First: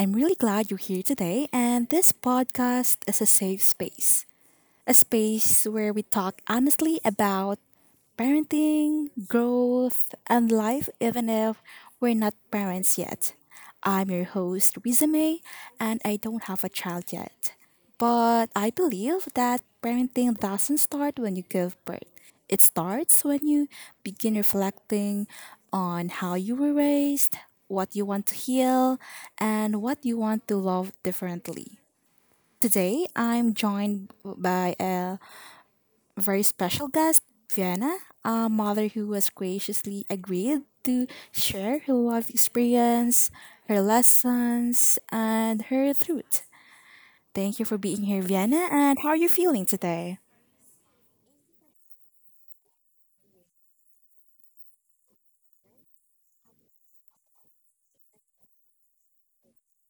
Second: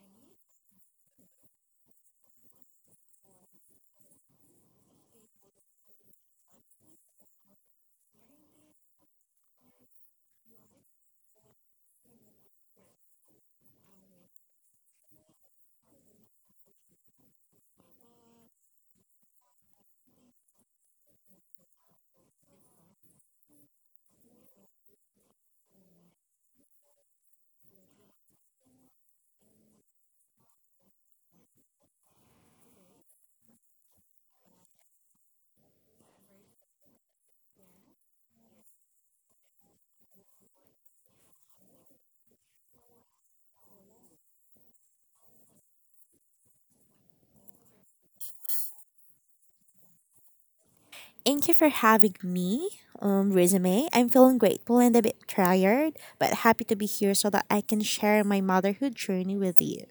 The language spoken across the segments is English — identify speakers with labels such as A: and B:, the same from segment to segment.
A: I'm really glad you're here today, and this podcast is a safe space. A space where we talk honestly about parenting, growth, and life, even if we're not parents yet. I'm your host, Riza May, and I don't have a child yet. But I believe that parenting doesn't start when you give birth. It starts when you begin reflecting on how you were raised, what you want to heal, and what you want to love differently. Today, I'm joined by a very special guest, Vienna, a mother who was graciously agreed to share her life experience, her lessons, and her truth. Thank you for being here, Vienna, and how are you feeling today?
B: Thank you for having me, resume. I'm feeling grateful and a bit tired, but happy to be here so that I can share my motherhood journey with you.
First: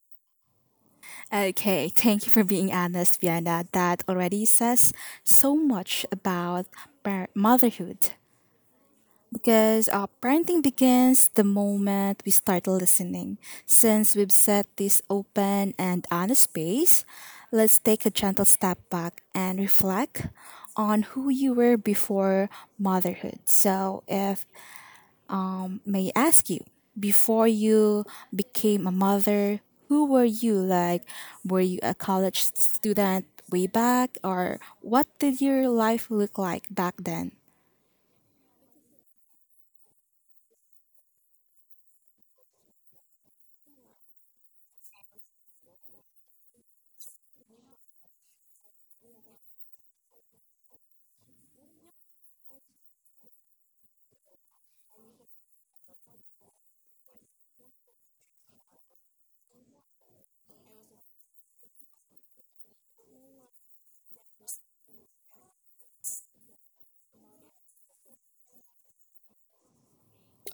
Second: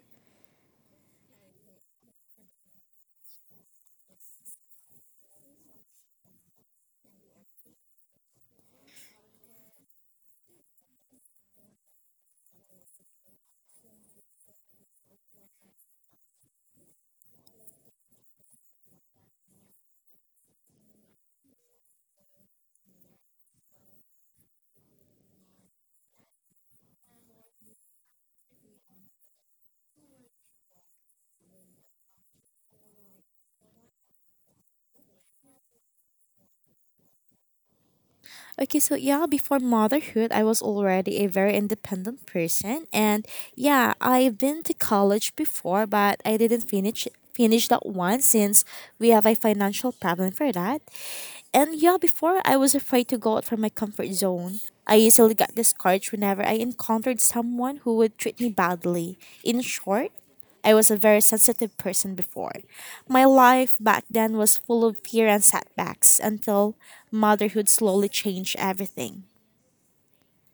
A: Okay, thank you for being honest, Vienna. That already says so much about motherhood. Because parenting begins the moment we start listening. Since we've set this open and honest space, let's take a gentle step back and reflect on who you were before motherhood. So, if may I ask you, before you became a mother, who were you? Like, were you a college student way back, or what did your life look like back then?
B: Okay, so yeah, before motherhood, I was already a very independent person, and yeah, I've been to college before, but I didn't finish that one since we have a financial problem for that. And yeah, before I was afraid to go out from my comfort zone. I easily got discouraged whenever I encountered someone who would treat me badly. In short, I was a very sensitive person before. My life back then was full of fear and setbacks until motherhood slowly changed everything.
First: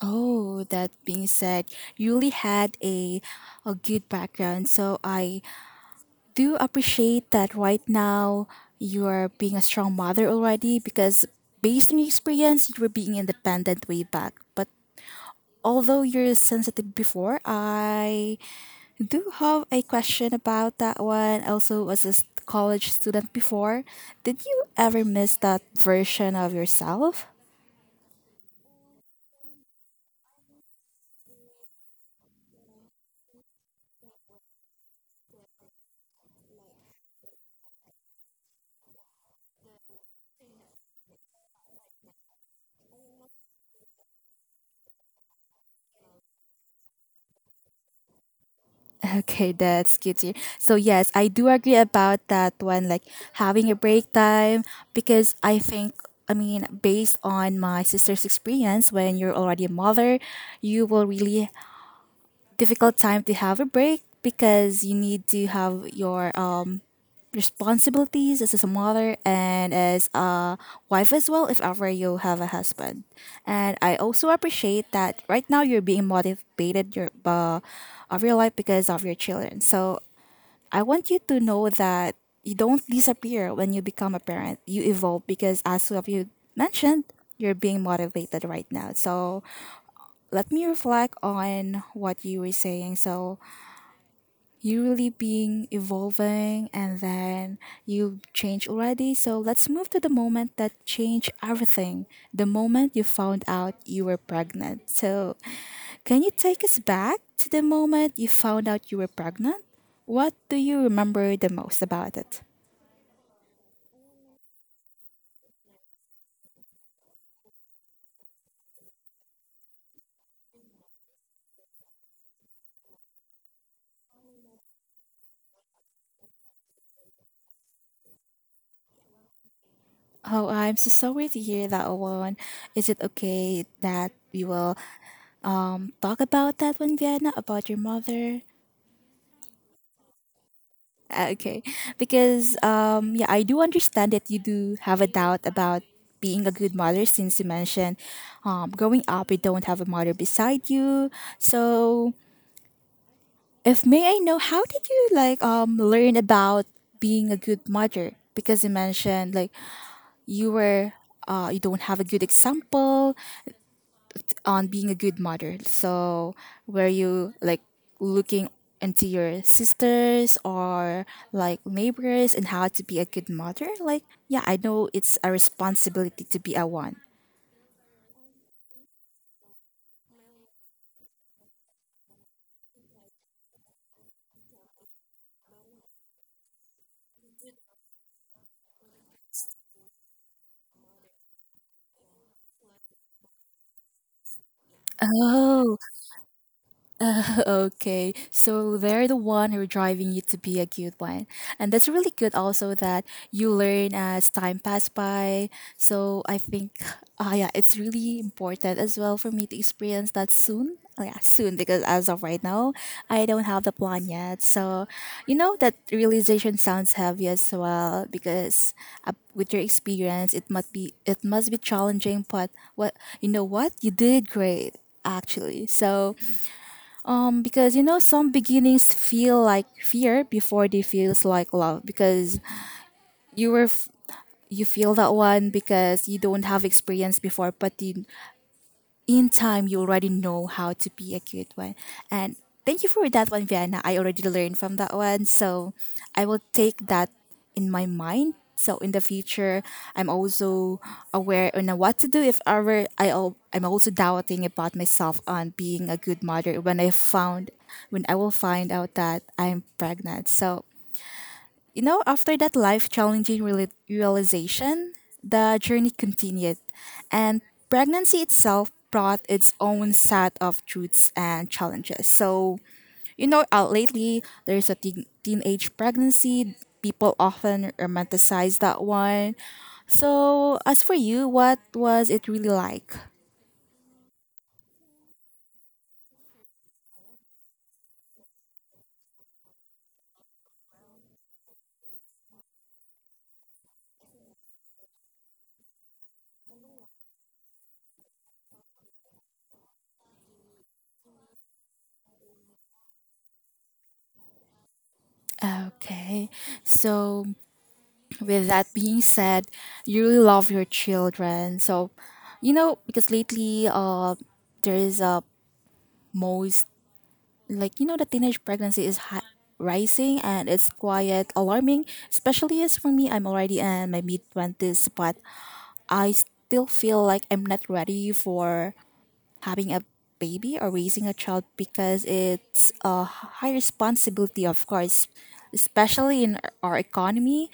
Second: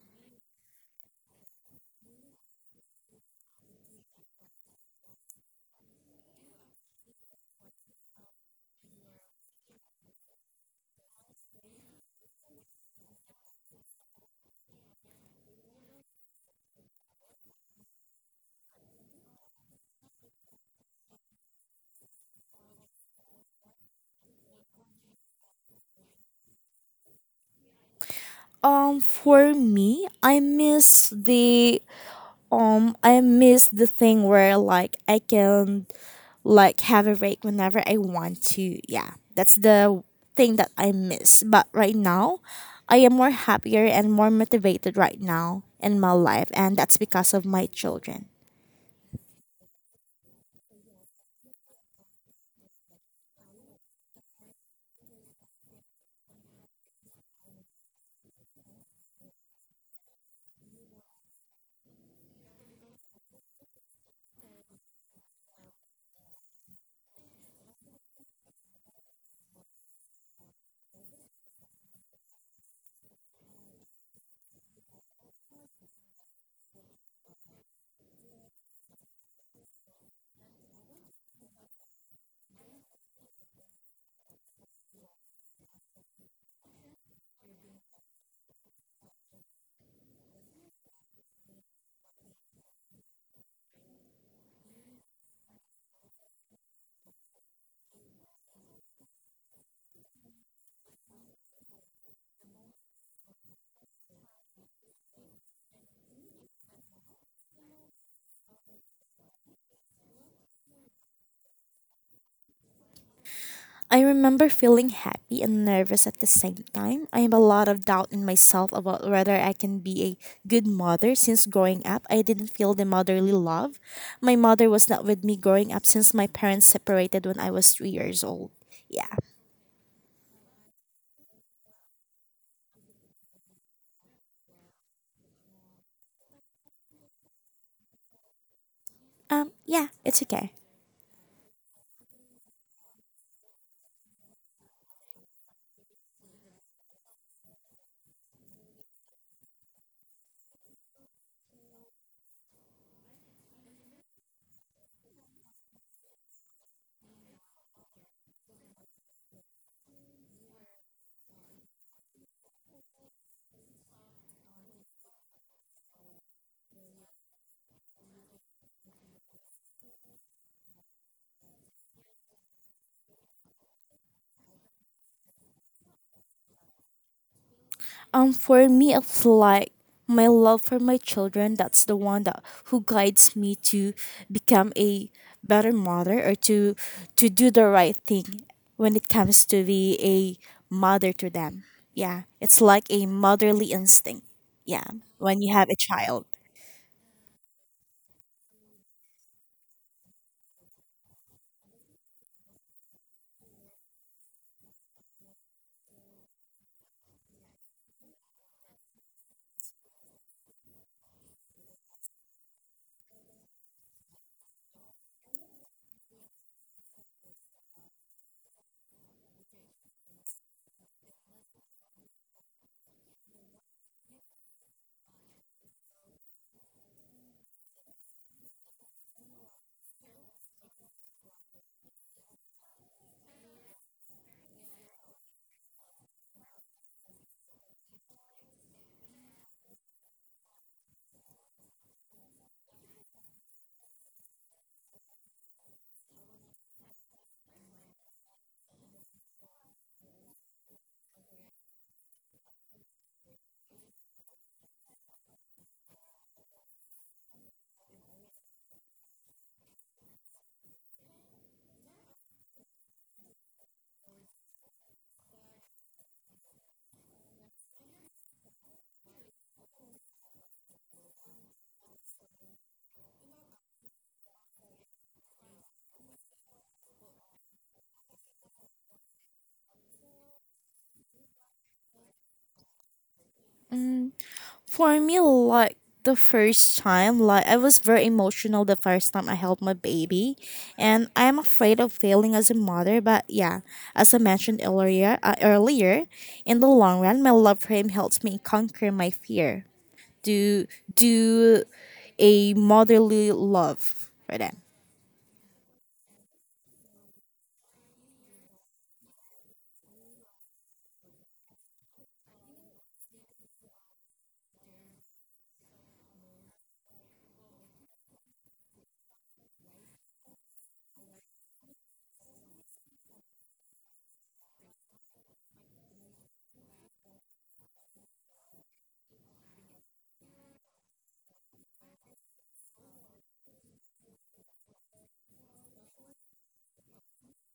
A: Oh, that being said, you really had a good background. So I do appreciate that right now you are being a strong mother already because based on your experience you were being independent way back. But although you're sensitive before, I do have a question about that one. Also was a college student before. Did you ever miss that version of yourself?
B: For me, I miss the thing where like I can like have a break whenever I want to. Yeah. That's the thing that I miss. But right now, I am more happier and more motivated right now in my life, and that's because of my children.
A: Okay, that's good to hear. So yes, I do agree about that one, like having a break time, because I think I mean, based on my sister's experience, when you're already a mother, you will really difficult time to have a break because you need to have your responsibilities as a mother and as a wife as well if ever you have a husband, and I also appreciate that right now you're being motivated your of your life because of your children. So I want you to know that you don't disappear when you become a parent. You evolve because, as of you mentioned, you're being motivated right now. So let me reflect on what you were saying. So you really being evolving and then you change already. So let's move to the moment that changed everything. The moment you found out you were pregnant. So can you take us back to the moment you found out you were pregnant? What do you remember the most about it?
B: I remember feeling happy and nervous at the same time. I have a lot of doubt in myself about whether I can be a good mother, since growing up I didn't feel the motherly love. My mother was not with me growing up since my parents separated when I was 3 years old. Yeah.
A: Oh, I'm so sorry to hear that one. Is it okay that we will talk about that one, Vienna, about your mother?
B: Yeah, it's okay.
A: Okay, because yeah, I do understand that you do have a doubt about being a good mother since you mentioned growing up you don't have a mother beside you. So, if may I know, how did you like learn about being a good mother? Because you mentioned like you were you don't have a good example on being a good mother. So were you like looking into your sisters or like neighbors and how to be a good mother? Like yeah, I know it's a responsibility to be a one.
B: For me, it's like my love for my children. That's the one that who guides me to become a better mother, or to do the right thing when it comes to be a mother to them. Yeah, it's like a motherly instinct. Yeah, when you have a
A: Oh.
B: child.
A: Okay, so they're the one who are driving you to be a good one. And that's really good also that you learn as time pass by. So I think, yeah, it's really important as well for me to experience that soon. Oh, yeah, soon, because as of right now, I don't have the plan yet. So, you know, that realization sounds heavy as well because with your experience, it must be challenging. But what you know, what you did great actually. So because you know, some beginnings feel like fear before they feels like love. Because you were f- you feel that one because you don't have experience before, but you in time you already know how to be a good one, and thank you for that one, Vienna. I already learned from that one, so I will take that in my mind so in the future I'm also aware on what to do if ever I'm also doubting about myself on being a good mother when I found when I will find out that I'm pregnant. So you know, after that life challenging realization, the journey continued, and pregnancy itself brought its own set of truths and challenges. So, you know, lately there's a teenage pregnancy. People often romanticize that one. So, as for you, what was it really like?
B: For me, like the first time, like I was very emotional the first time I held my baby, and I'm afraid of failing as a mother. But yeah, as I mentioned earlier, in the long run, my love for him helps me conquer my fear. Do do a motherly love for them.
A: Okay. So with that being said, you really love your children. So, you know, because lately, there is a most like you know the teenage pregnancy is rising and it's quite alarming. Especially as for me, I'm already in my mid twenties, but I still feel like I'm not ready for having a baby or raising a child because it's a high responsibility, of course, especially in our economy.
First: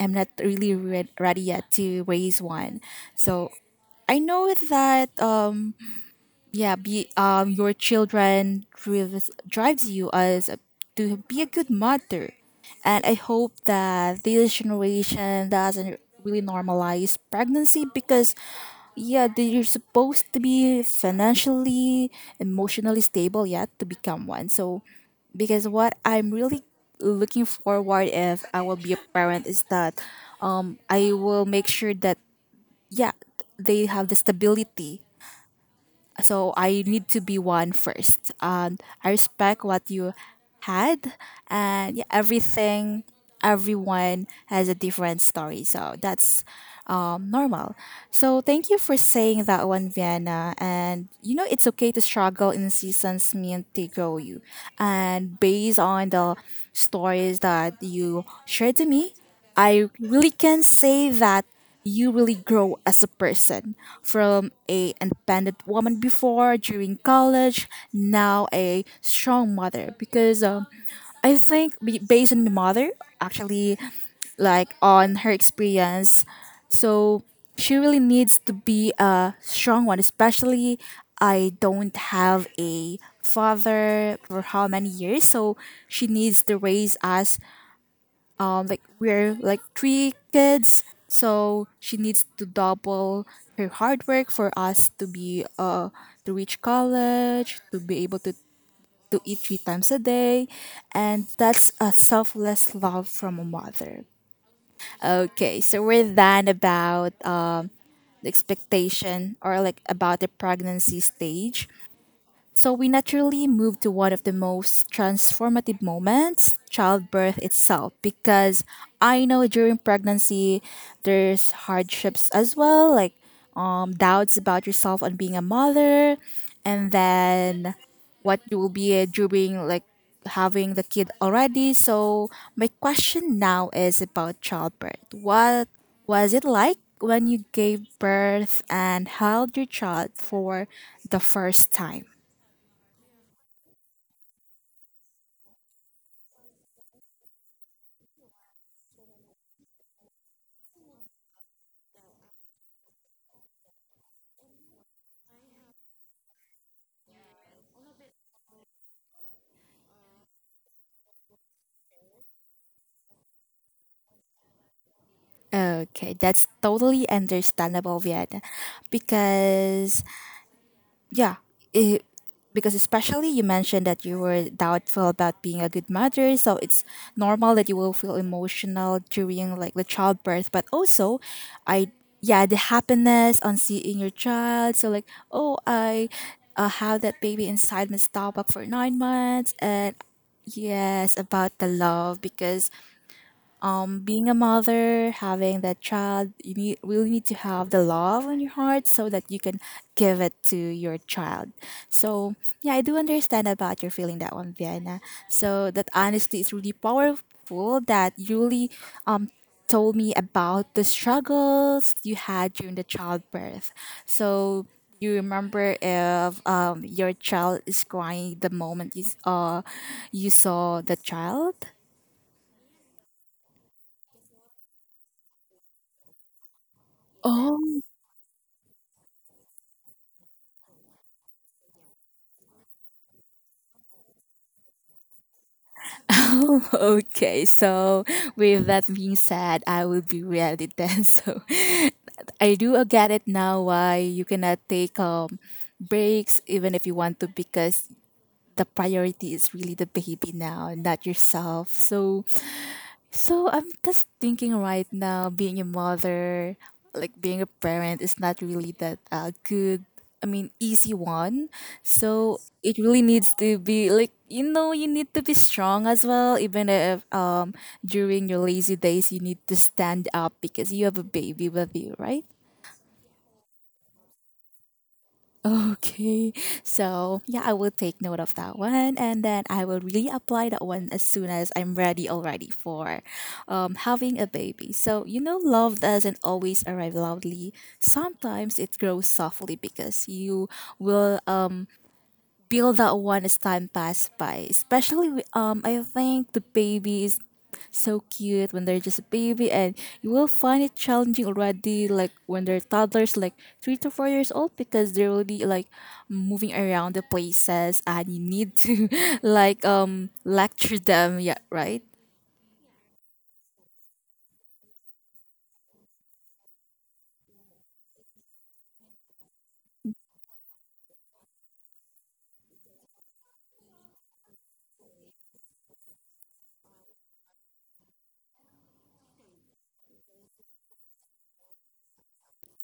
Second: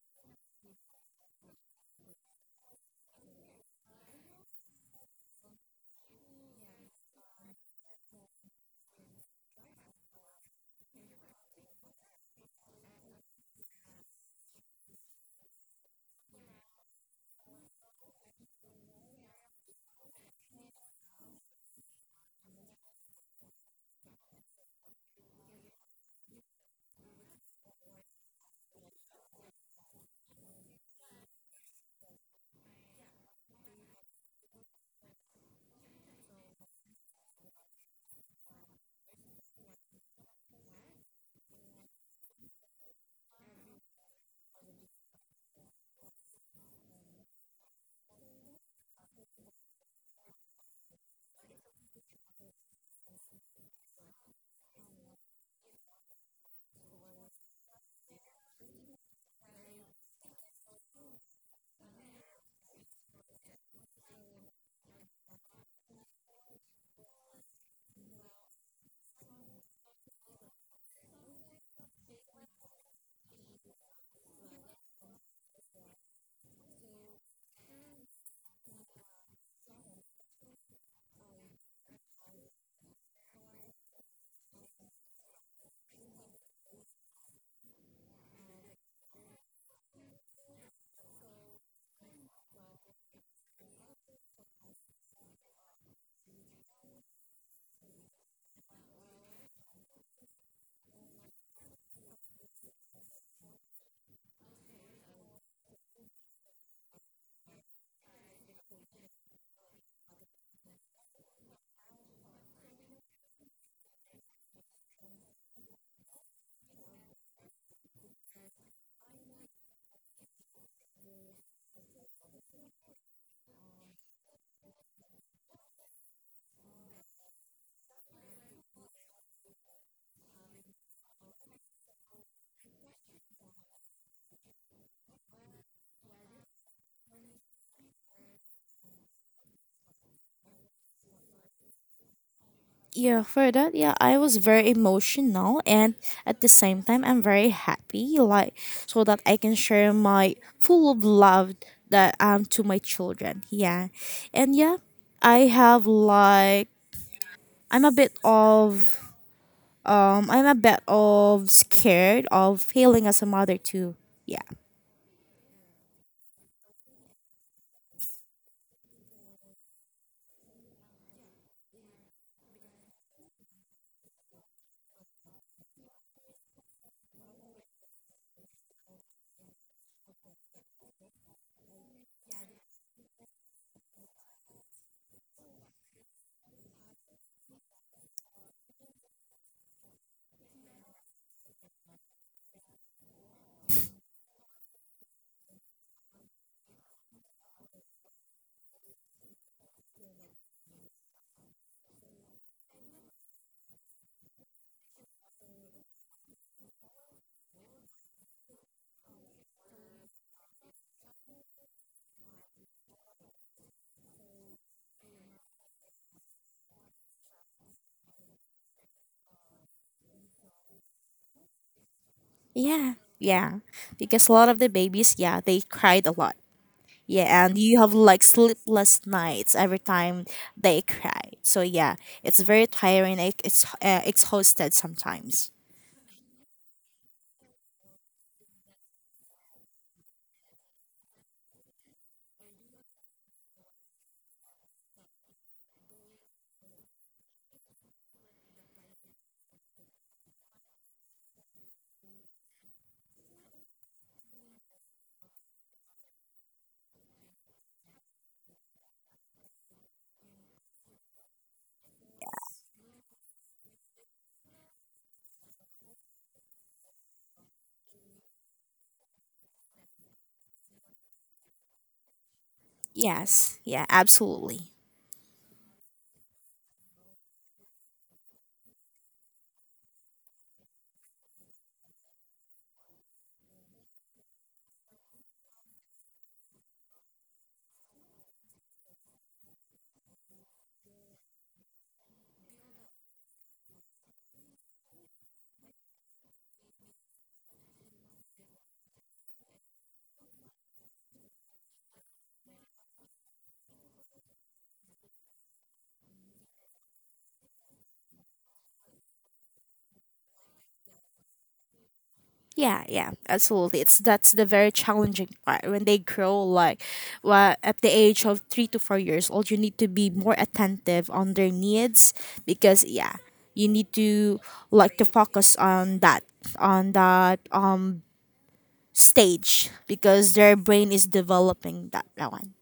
A: I'm not really ready yet to raise one. So I know that yeah, be your children drives you as a, to be a good mother, and I hope that this generation doesn't really normalize pregnancy because yeah that you're supposed to be financially emotionally stable yet to become one. So because what I'm really looking forward if I will be a parent is that I will make sure that yeah they have the stability, so I need to be one first. I respect what you had, and yeah, everyone has a different story, so that's normal. So thank you for saying that one, Vienna. And you know, it's okay to struggle in seasons meant to grow you. And based on the stories that you shared to me, I really can say that you really grow as a person from a independent woman before during college now a strong mother because I think based on my mother actually, like on her experience. So she really needs to be a strong one, especially I don't have a father for how many years, so she needs to raise us, like we're like 3 kids, so she needs to double her hard work for us to be to reach college, to be able to eat 3 times a day. And that's a selfless love from a mother. Okay, so we're done about expectation or like about the pregnancy stage, so we naturally move to one of the most transformative moments, childbirth itself, because I know during pregnancy there's hardships as well, like doubts about yourself on being a mother, and then what you will be during like having the kid already. So my question now is about childbirth. What was it like when you gave birth and held your child for the first time?
B: Yeah, for that, yeah, I was very emotional, and at the same time I'm very happy, like so that I can share my full of love that to my children. Yeah. And yeah, I have like I'm a bit of I'm a bit of scared of failing as a mother too. Yeah.
A: Okay, that's totally understandable, Vieta. Because yeah, it, because especially you mentioned that you were doubtful about being a good mother, so it's normal that you will feel emotional during like the childbirth, but also I yeah, the happiness on seeing your child. So like, oh, I have that baby inside my stomach for 9 months and Yes, about the love because being a mother having that child you need really need to have the love on your heart so that you can give it to your child. So yeah, I do understand about your feeling that one, Vienna. So that honesty is really powerful that you really um told me about the struggles you had during the childbirth. So you remember if your child is crying the moment you saw the child.
B: Yeah. Yeah. Because a lot of the babies, yeah, they cried a lot. Yeah, and you
A: Oh.
B: have like sleepless nights every time they cry. So yeah, it's very tiring. It's exhausted sometimes.
A: Oh, okay, so with that being said, I will be really then. So I do get it now why you cannot take breaks even if you want to because the priority is really the baby now, not yourself. So so I'm just thinking right now, being a mother, like being a parent, is not really that good. I mean, easy one. So it really needs to be like you know you need to be strong as well. Even if during your lazy days you need to stand up because you have a baby with you, right?
B: Yes. Yeah. Absolutely.
A: Okay. So, yeah, I will take note of that one and then I will really apply that one as soon as I'm ready already for having a baby. So, you know, love doesn't always arrive loudly. Sometimes it grows softly because you will feel that one as time passed by. Especially, I think the baby is so cute when they're just a baby, and you will find it challenging already, like when they're toddlers, like 3 to 4 years old, because they're really like moving around the places, and you need to lecture them. Yeah, right.
B: Yeah. Yeah. Absolutely. It's that's the very challenging part when they grow. Like, well, at the age of 3 to 4 years old, you need to be more attentive on their needs because yeah, you need to like to focus on that on that stage because their brain is developing that one.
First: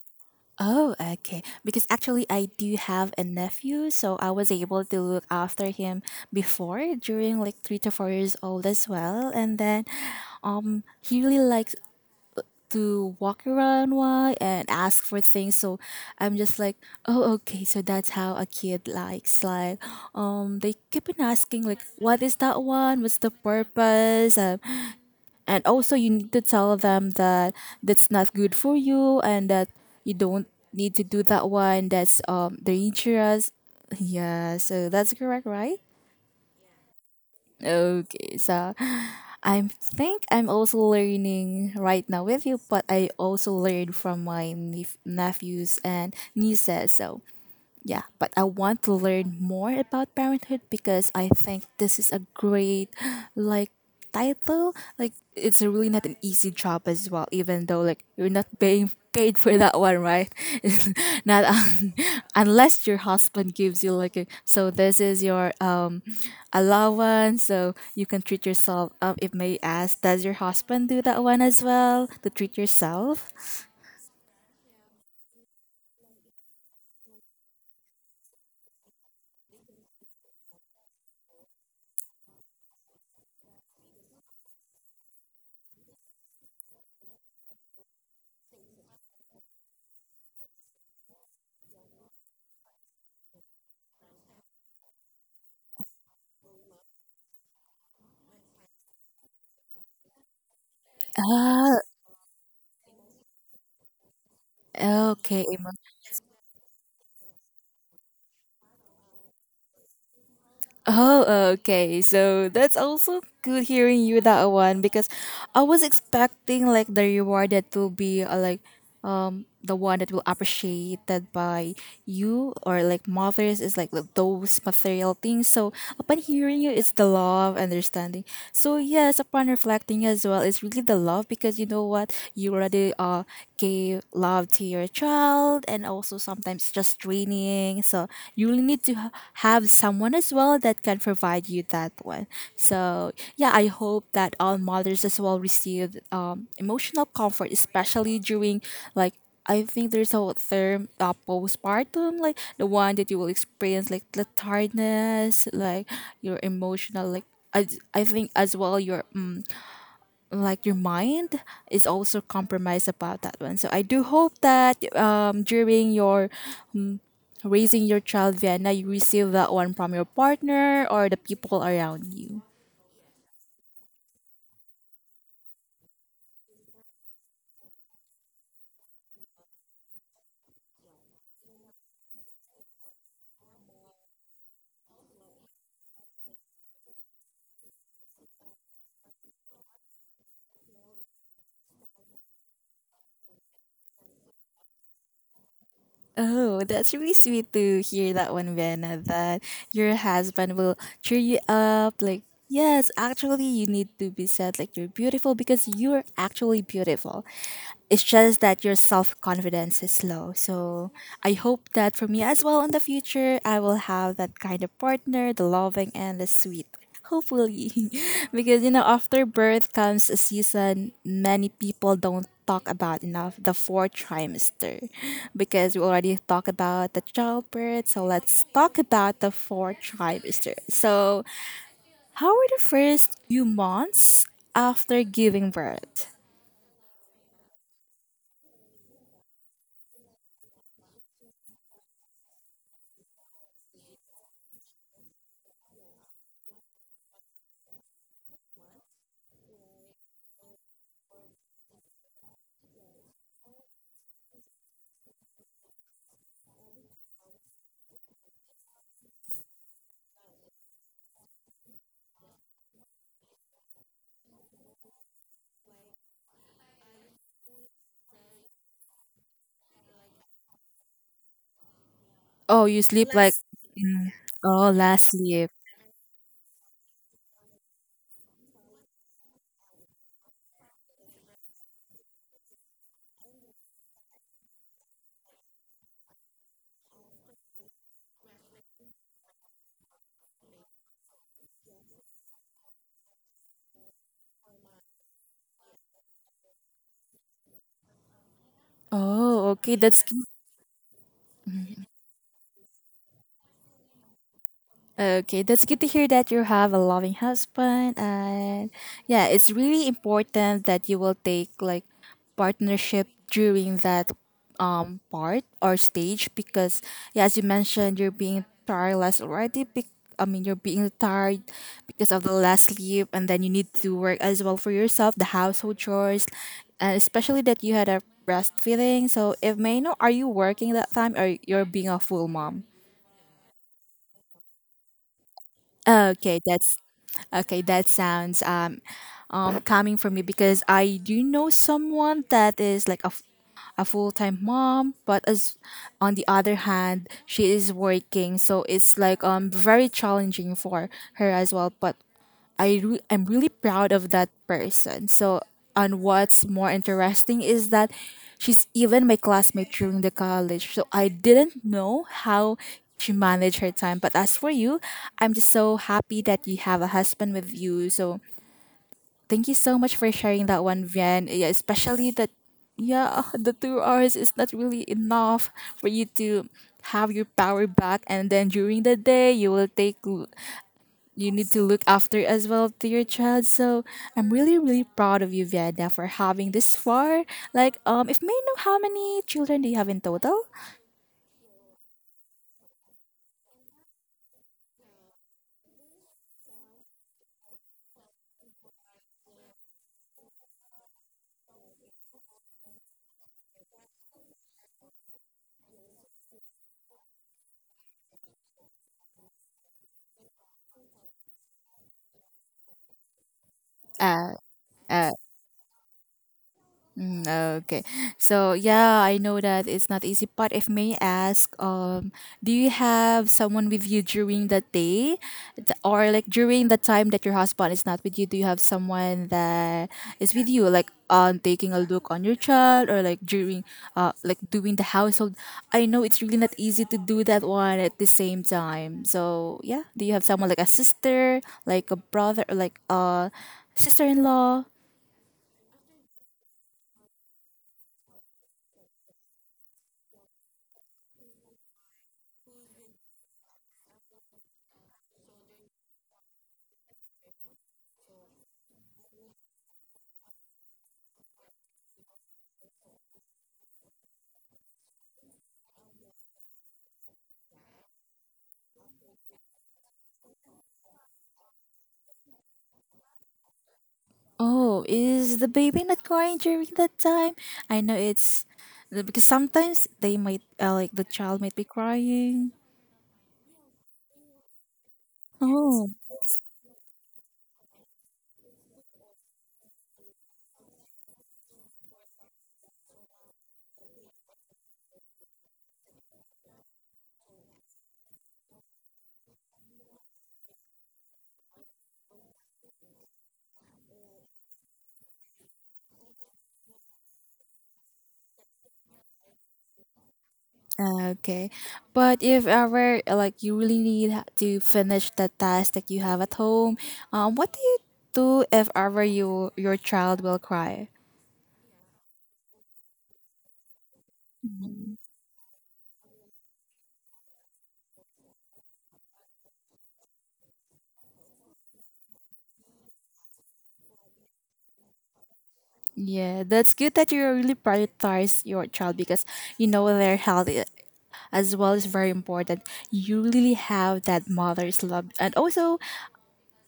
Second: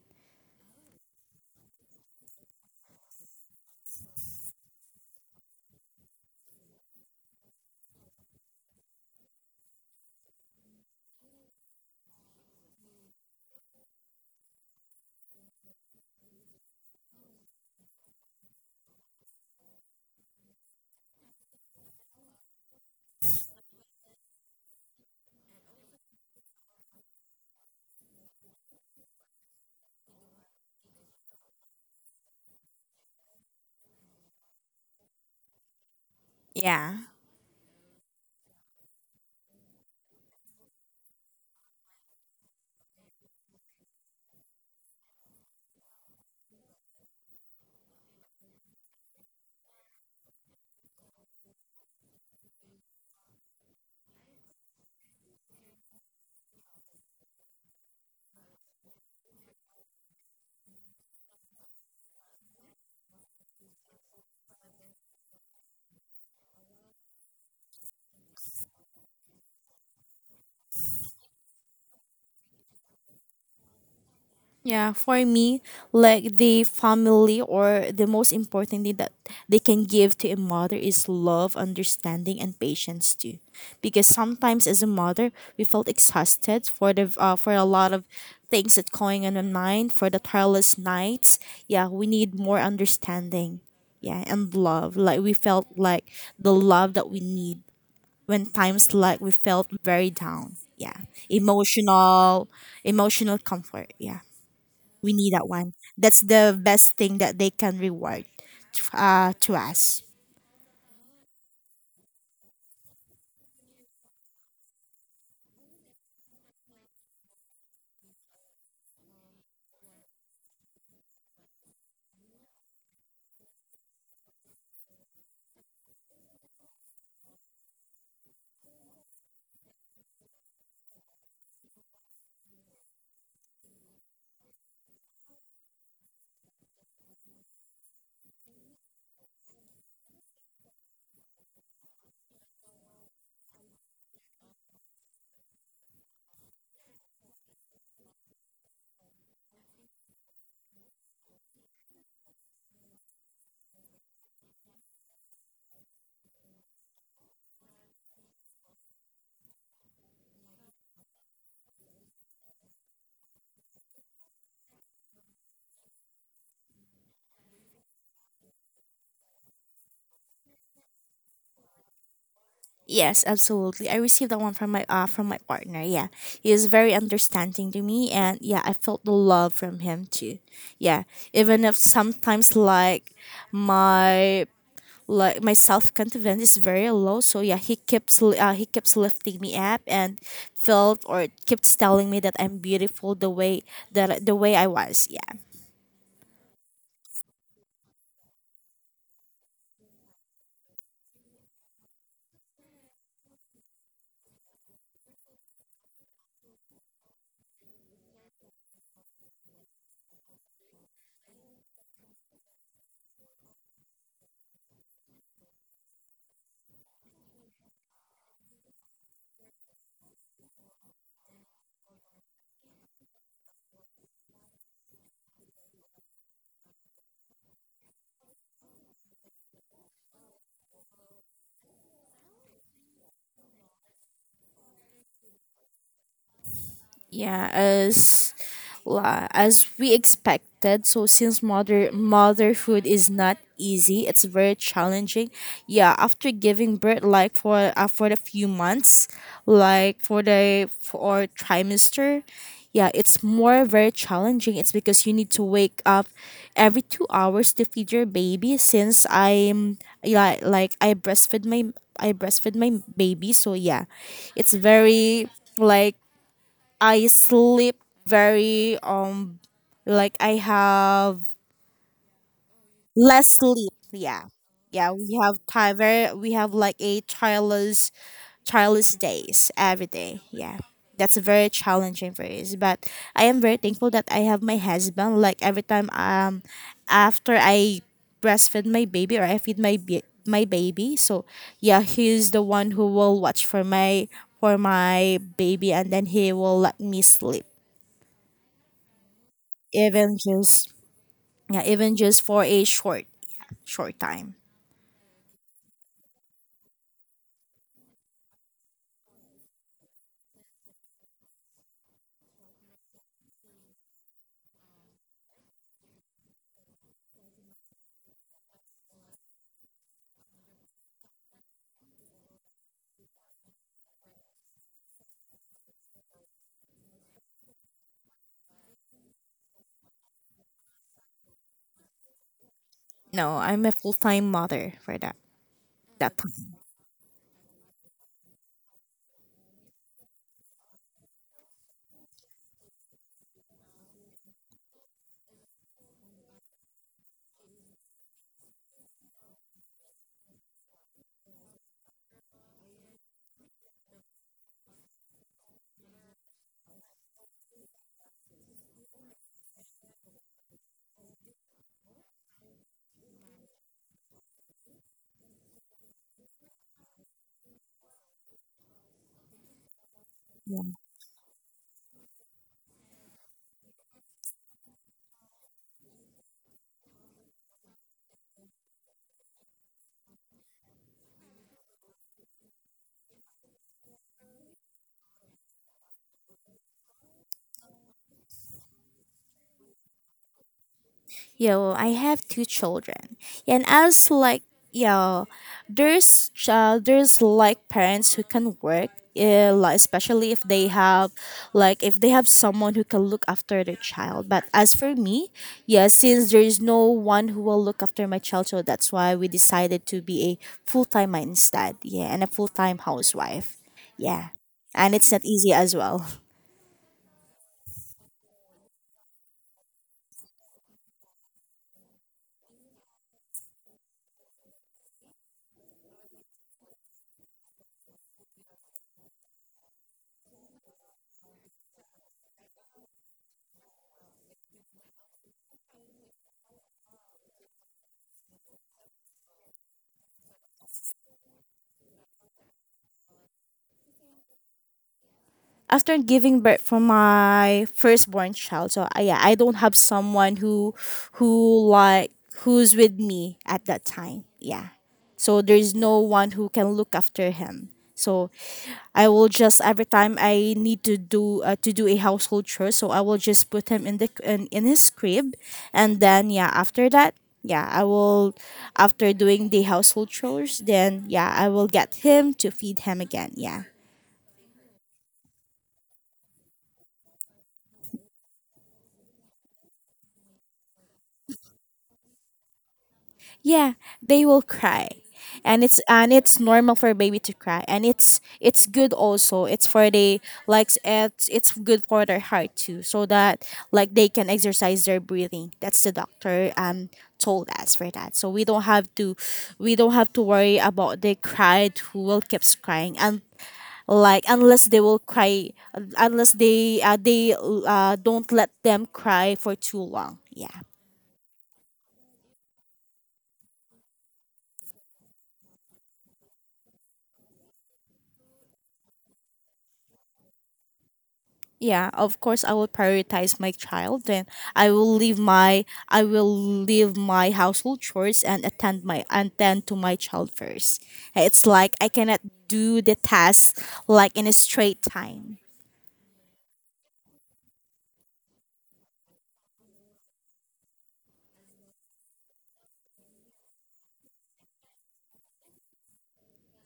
A: Oh, okay. Because actually, I do have a nephew, so I was able to look after him before during like 3 to 4 years old as well. And then, he really likes to walk around why and ask for things. So I'm just like, oh, okay. So that's how a kid likes. Like, they keep on asking like, what is that one? What's the purpose? And also you need to tell them that that's not good for you and that you don't need to do that one that's dangerous, yeah, so that's correct, right?
B: Yeah.
A: Okay. So I think I'm also learning right now with you, but I also learned from my nephews and nieces. So yeah, but I want to learn more about parenthood because I think this is a great like title. Like it's really not an easy job as well, even though like you're not being paid for that one, right? It's not unless your husband gives you like a, so this is your allowance so you can treat yourself up. If may ask, does your husband do that one as well, to treat yourself?
B: Yeah, for me, like the family or the most important thing that they can give to a mother is love, understanding, and patience too. Because sometimes as a mother, we felt exhausted for the for a lot of things that going on in mind for the tireless nights. Yeah, we need more understanding. Yeah, and love. Like we felt like the love that we need when times like we felt very down. Yeah.
A: Ah,
B: Emotional comfort. Yeah. We need
A: okay.
B: that one. That's the best thing that they can reward to us.
A: Oh, okay. So that's also good hearing you that one because I was expecting like the reward that will be like the one that will appreciated by you or like mothers is like those material things. So upon hearing you, it's the love understanding. So yes, upon reflecting as well, it's really the love because you know what, you already gave love to your child and also sometimes just training. So you really need to have someone as well that can provide you that one. So yeah, I hope that all mothers as well receive emotional comfort, especially during like I think there's a term postpartum, like the one that you will experience like the tiredness, like your emotional like. I, I think as well your like your mind is also compromised about that one. So I do hope that during your raising your child, then you receive that one from your partner or the people around you.
B: Yes, absolutely. I received that one from my from my partner. Yeah, he is very understanding to me, and yeah, I felt the love from him too. Yeah, even if sometimes my like my self confidence is very low. So yeah, he keeps lifting me up and felt or keeps telling me that I'm beautiful the way the way I was. Yeah.
A: Oh, that's really sweet to hear that one, Vienna, that your husband will cheer you up. Like, yes, actually you need to be said like you're beautiful because you're actually beautiful. It's just that your self-confidence is low. So I hope that for me as well in the future, I will have that kind of partner, the loving and the sweet. Hopefully. Because, you know, after birth comes a season many people don't talk about enough, the fourth trimester. Because we already talked about the childbirth, so let's talk about the fourth trimester. So, how are the first few months after giving birth?
B: Yeah, as we expected. So since motherhood is not easy, it's very challenging. Yeah, after giving birth, like for the few months, like for the for trimester, yeah, it's more very challenging. It's because you need to wake up every 2 hours to feed your baby. Since I'm yeah, like I breastfed my baby, so yeah, it's very like I sleep very like I have
A: Oh, you sleep
B: less
A: like.
B: sleep.
A: Mm.
B: Yeah.
A: Oh,
B: Yeah,
A: last sleep.
B: we have like a childless days every day. Yeah. That's very challenging for us. But I am very thankful that I have my husband. Like every time after I breastfeed my baby or I feed my baby. So yeah, he's the one who will watch for my baby, and then he will let me sleep.
A: Oh, okay. That's
B: Even just yeah, even just for a short yeah, short time.
A: okay, that's good to hear that you have a loving husband. And yeah, it's really important that you will take like partnership during that part or stage because yeah, as you mentioned, you're being tireless already, I mean you're being tired because of the last sleep, and then you need to work as well for yourself, the household chores, and especially that you had a breastfeeding. So if may know, are you working that time or you're being a full mom?
B: No, I'm a full time mother for that that
A: Okay,
B: time.
A: that's okay. That sounds coming from me because I do know someone that is like a, a full time mom, but as on the other hand, she is working, so it's like very challenging for her as well. But I'm really proud of that person. So, and what's more interesting is that she's even my classmate during the college. So I didn't know how she managed her time. But as for you, I'm just so happy that you have a husband with you. So thank you so much for sharing that one, Vian. Yeah, especially that. Yeah, the 2 hours is not really enough for you to have your power back, and then during the day you will take you need to look after as well to your child. So I'm really, really proud of you, Vieda, for having this far. Like, if may know, how many children do you have in total?
B: Yo, I have two children, and as like yo, there's child, there's like parents who can work, like especially if they have, like if they have someone who can look after their child. But as for me, yeah, since there is no one who will look after my child, so that's why we decided to be a full time instead. Yeah, and a full time housewife. Yeah,
A: Uh,
B: and
A: uh.
B: it's not easy as well.
A: Mm, okay. So yeah, I know that it's not easy, but if may ask, do you have someone with you during the day, or like during the time that your husband is not with you? Do you have someone that is with you, like on taking a look on your child, or like during, like doing the household? I know it's really not easy to do that one at the same time. So yeah, do you have someone like a sister, like a brother, or like a sister-in-law?
B: After giving birth for my firstborn child, so yeah I don't have someone who like who's with me at that time. Yeah, so there's no one who can look after him. So I will just every time I need to do a household chore, so I will just put him in his crib, and then yeah after that yeah I will, after doing the household chores, then yeah I will get him to feed him again. Yeah.
A: Oh, is the baby not crying during that time? I know it's because sometimes they might like the child might be crying.
B: Yeah, they will cry, and
A: Oh,
B: it's normal for a baby to cry, and it's good also. It's for the like it's good for their heart too, so that like they can exercise their breathing. That's the doctor told us for that, so we don't have to worry about the cried who will keeps crying and like unless they don't let them cry for too long. Yeah.
A: okay. But if ever like you really need to finish the task that you have at home, what do you do if ever you your child will cry?
B: Yeah, of course I will prioritize my child, and
A: Mm.
B: I will leave my household chores and attend to my child first. It's like I cannot do the task like in a straight time.
A: Yeah, that's good that you really prioritize your child because you know their health as well is very important. You really have that mother's love, and also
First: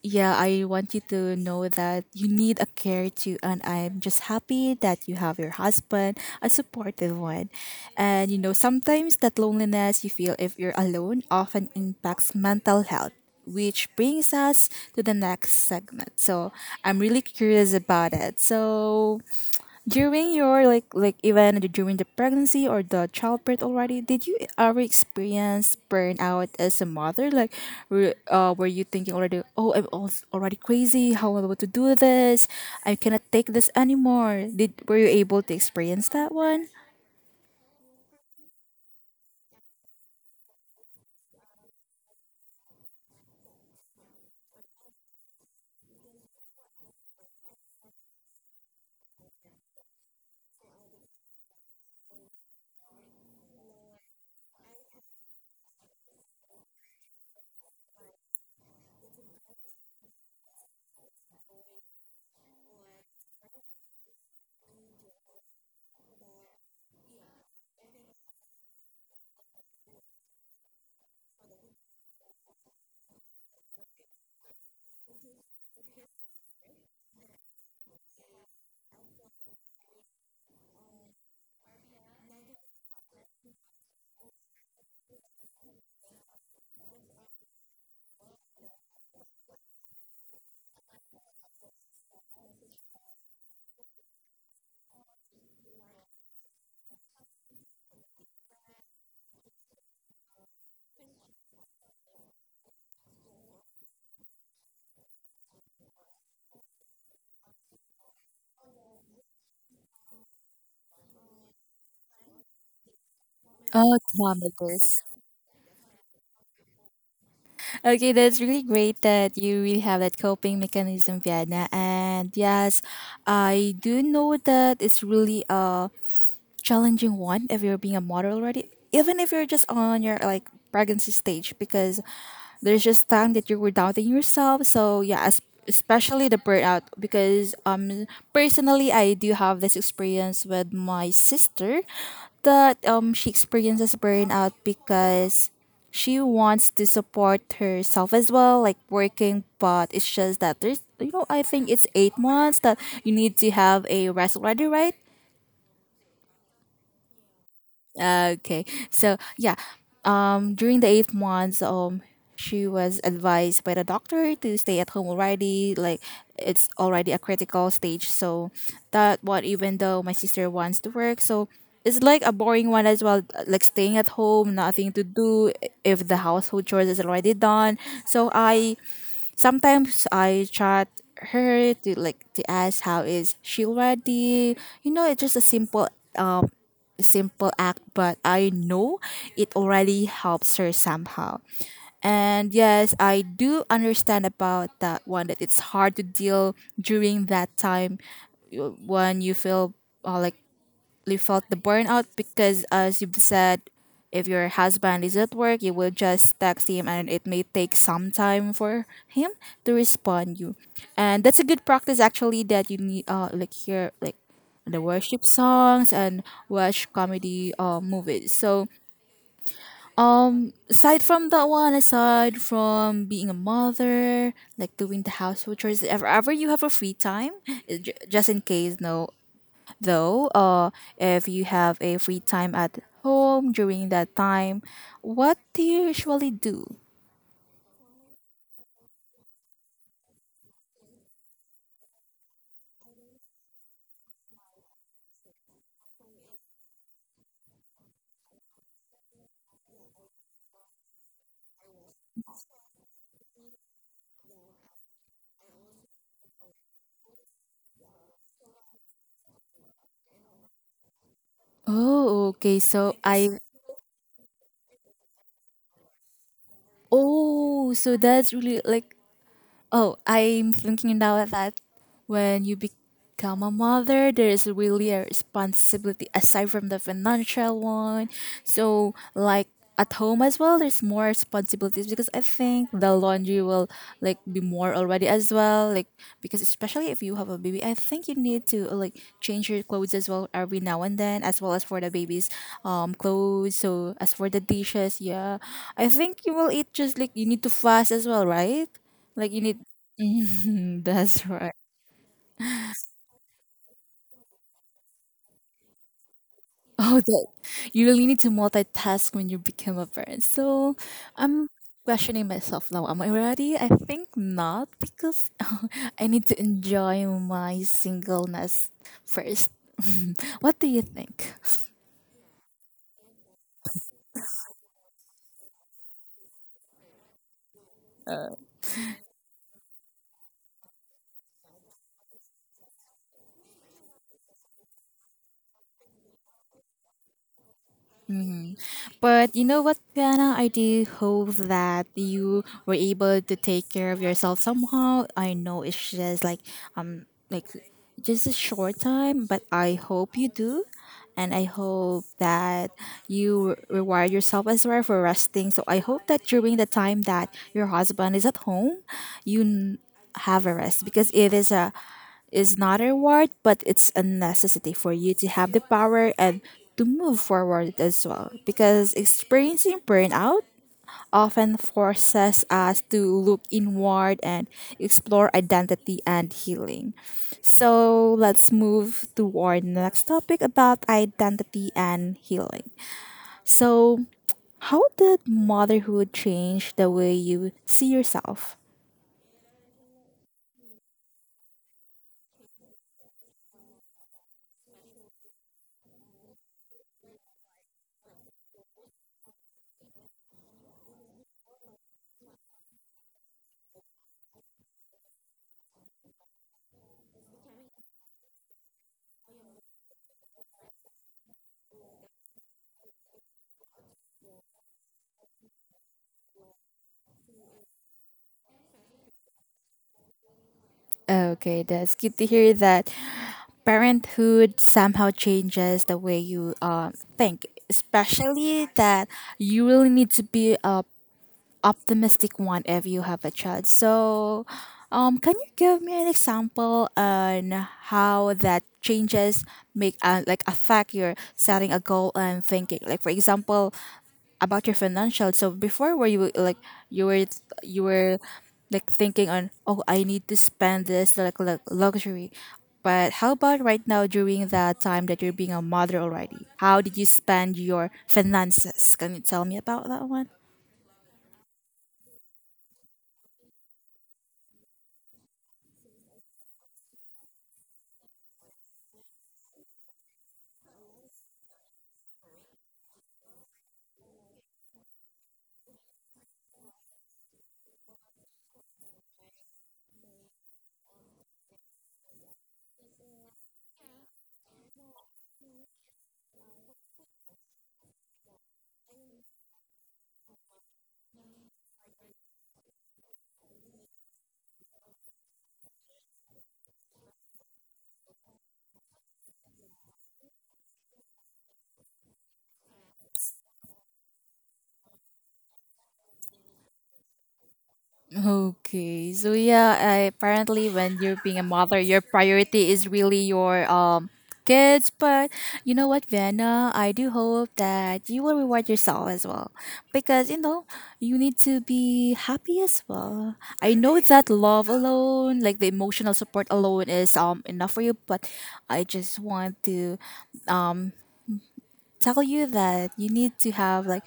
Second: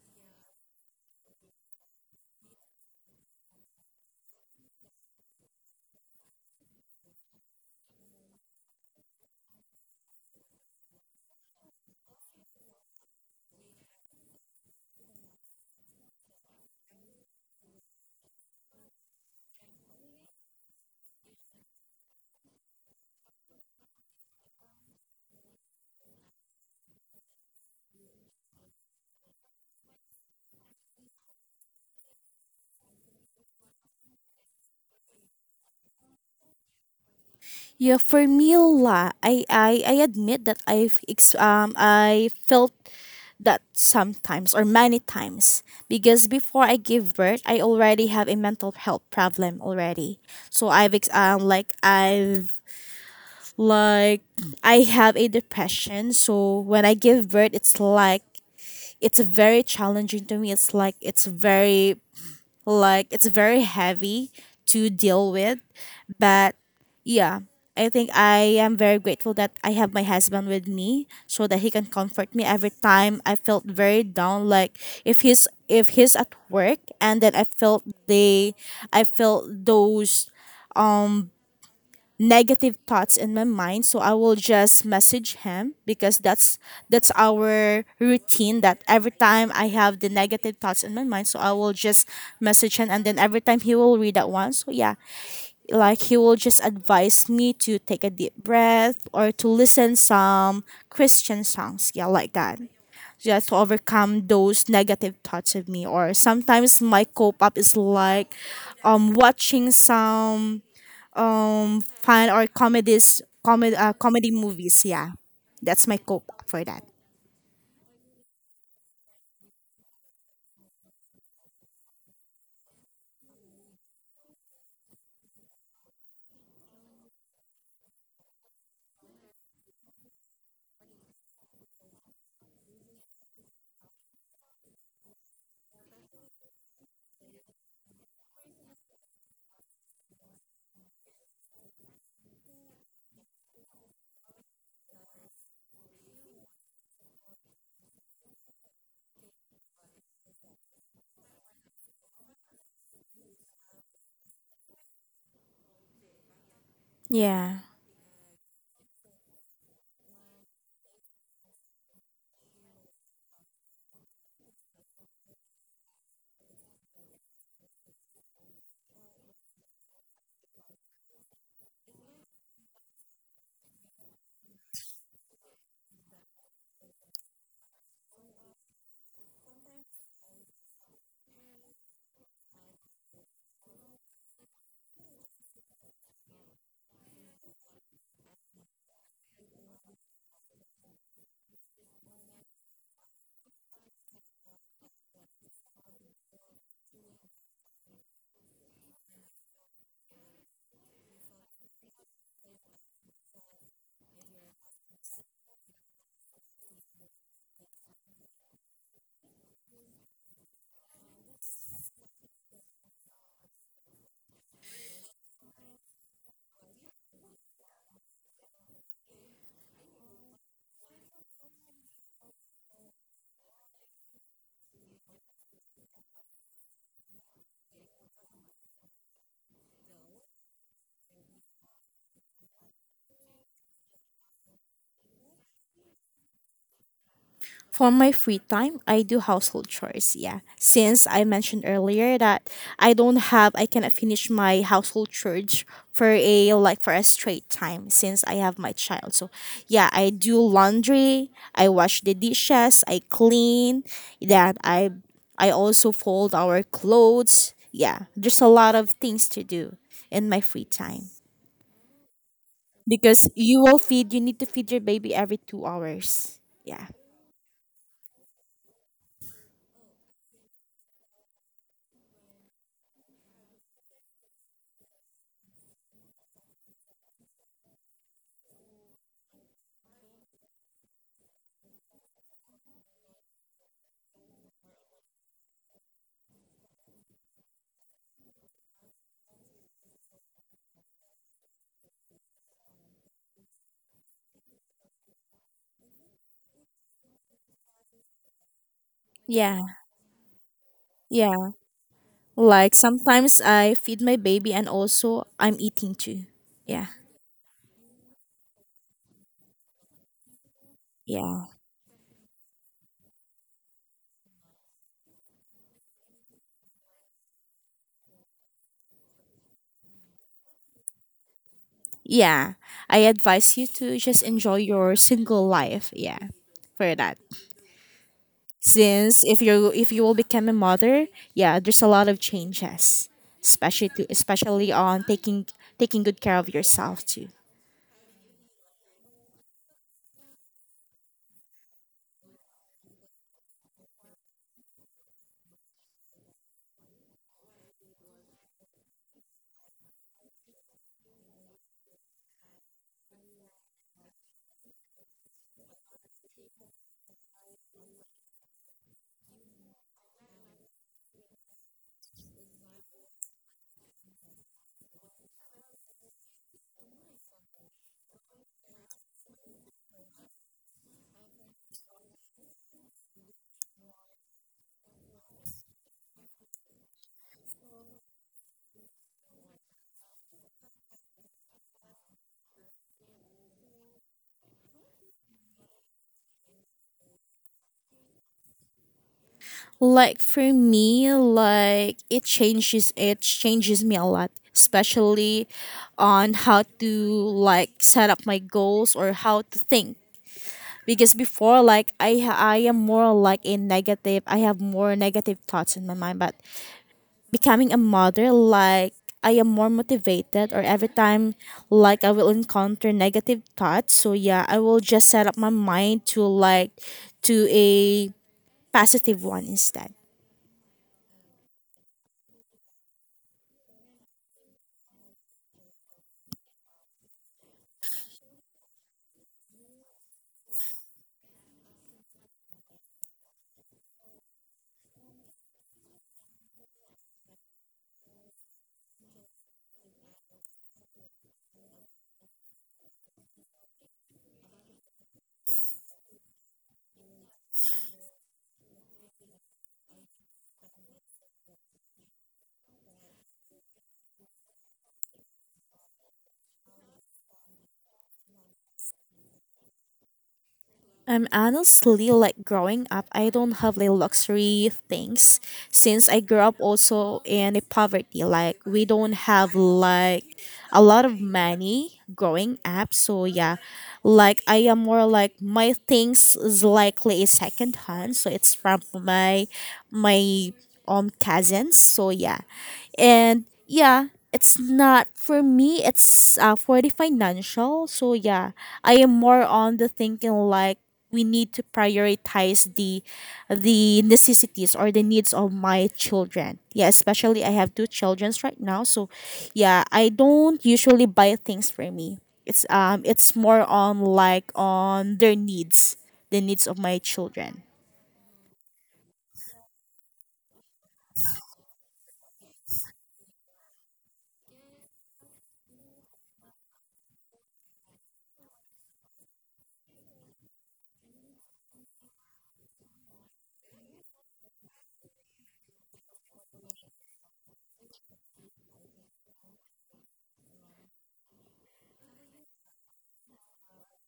A: yeah, I want you to know that you need a care too. And I'm just happy that you have your husband, a supportive one. And you know, sometimes that loneliness you feel if you're alone often impacts mental health, which brings us to the next segment. So I'm really curious about it. So, during your like even during the pregnancy or the childbirth already, did you ever experience burnout as a mother? Like, were you thinking already, oh, I'm already crazy. How am I about to do this? I cannot take this anymore. Did were you able to experience that one?
B: Yeah, for me la, I admit that I felt that sometimes or many times, because before I give birth I already have a mental health problem already. So I've ex- like I've like I have a depression. So when I give birth, it's like it's very challenging to me. It's like it's very heavy to deal with. But yeah, I think I am very grateful that I have my husband with me so that he can comfort me every time I felt very down, like if he's at work, and then I felt those negative thoughts in my mind, so I will just message him because that's our routine that every time I have the negative thoughts in my mind, so I will just message him, and then every time he will read that one. So yeah, like he will just advise me to take a deep breath or to listen some christian songs, yeah, like that, just to overcome those negative thoughts of me. Or sometimes my cope up is like watching some fun or comedies comedy
A: Oh,
B: comedy movies,
A: kilometers.
B: yeah. That's my cope for that.
A: Okay, that's really great that you really have that coping mechanism, Vienna. And yes, I do know that it's really challenging one if you're being a model already, even if you're just on your like pregnancy stage, because there's just time that you were doubting yourself. So yeah, especially the burnout, because personally I do have this experience with my sister that she experiences burnout because she wants to support herself as well, like working, but it's just that there's you know, I think it's 8 months that you need to have a rest already, right?
B: Yeah.
A: Okay. So yeah, during the 8 months, she was advised by the doctor to stay at home already. Like it's already a critical stage. So that what even though my sister wants to work, so it's like a boring one as well. Like staying at home, nothing to do if the household chores is already done. So I sometimes I chat her to like to ask how is she ready. You know, it's just a simple um simple act, but I know it already helps her somehow. And yes, I do understand about that one that it's hard to deal during that time when you feel like definitely felt the burnout because, as you've said, if your husband is at work, you will just text him, and it may take some time for him to respond you. And that's a good practice actually that you need. Like hear like the worship songs and watch comedy movies. So aside from that one, aside from being a mother, like doing the household chores, if ever you have a free time, just in case, no, though, if you have a free time at home during that time, what do you usually do?
B: For my free time, I do household chores. Yeah. Since I mentioned earlier that I don't have I cannot finish my household chores for a like for a straight time since I have my child. So yeah, I do laundry, I wash the dishes, I clean, that I also fold our clothes. Yeah. There's a lot of things to do in my free time.
A: Oh, okay. So
B: Because
A: I
B: you need to feed your baby every 2 hours. Yeah.
A: oh, so that's really like oh, I'm thinking now that when you become a mother, there's really a responsibility aside from the financial one. So, like at home as well, there's more responsibilities because I think the laundry will like be more already as well. Like because especially if you have a baby, I think you need to like change your clothes as well every now and then, as well as for the baby's clothes. So as for the dishes, yeah, I think you will eat just like you need to fast as well, right? Like you need
B: Yeah.
A: mhm, that's
B: Yeah.
A: right.
B: Like sometimes I feed my baby and also I'm eating too. Yeah.
A: Oh, that you really need to multitask when you become a parent. So
B: Yeah.
A: I'm questioning myself now. Am I ready? I think not because I need to enjoy my singleness first. What do you think?
B: Yeah. I advise you to just enjoy your single life. Yeah. For that.
A: Uh,
B: Since if you will become a mother, yeah, there's a lot of changes. Especially to especially on taking good care of yourself too.
A: But you know what, Piana? I do hope that you were able to take care of yourself somehow. I know it's just like um like just a short time, but I hope you do. And I hope that you reward yourself as well for resting. So I hope that during the time that your husband is at home, you n- have a rest because it is not a reward, but it's a necessity for you to have the power and to move forward as well. Because experiencing burnout often forces us to look inward and explore identity and healing. So let's move toward the next topic about identity and healing. So, how did motherhood change the way you see yourself?
B: Like for me, like it changes me a lot, especially on how to like set up my goals or how to think. Because before like I am more like a negative, I have more negative thoughts in my mind, but becoming a mother like I am more motivated, or every time like I will encounter negative thoughts, so yeah, I will just set up my mind to like to a positive one instead.
A: Okay, that's good to hear that parenthood somehow changes the way you think, especially that you really need to be optimistic one if you have a child. So, can you give me an example on how that changes make like affect your setting a goal and thinking? Like for example, about your financial. So before, were you like you were you were like thinking on, oh, I need to spend this like luxury, but how about right now during that time that you're being a mother already? How did you spend your finances? Can you tell me about that one?
B: I'm honestly, like, growing up, I don't have like luxury things since I grew up also in a poverty. Like we don't have like a lot of money growing up. So yeah, like I am more like my things is likely a second hand. So it's from my my own cousins. So yeah, and yeah, it's not for me, it's for the financial. So yeah, I am more on the thinking like we need to prioritize the necessities or the needs of my children. Yeah, especially I have two children right now, so yeah, I don't usually buy things for me. It's it's more on like on their needs, the needs of my children.
A: Okay. So yeah, I, apparently when you're being a mother, your priority is really your kids, but you know what, Vienna, I do hope that you will reward yourself as well because you know, you need to be happy as well. I know that love alone, like the emotional support alone is enough for you, but I just want to tell you that you need to have like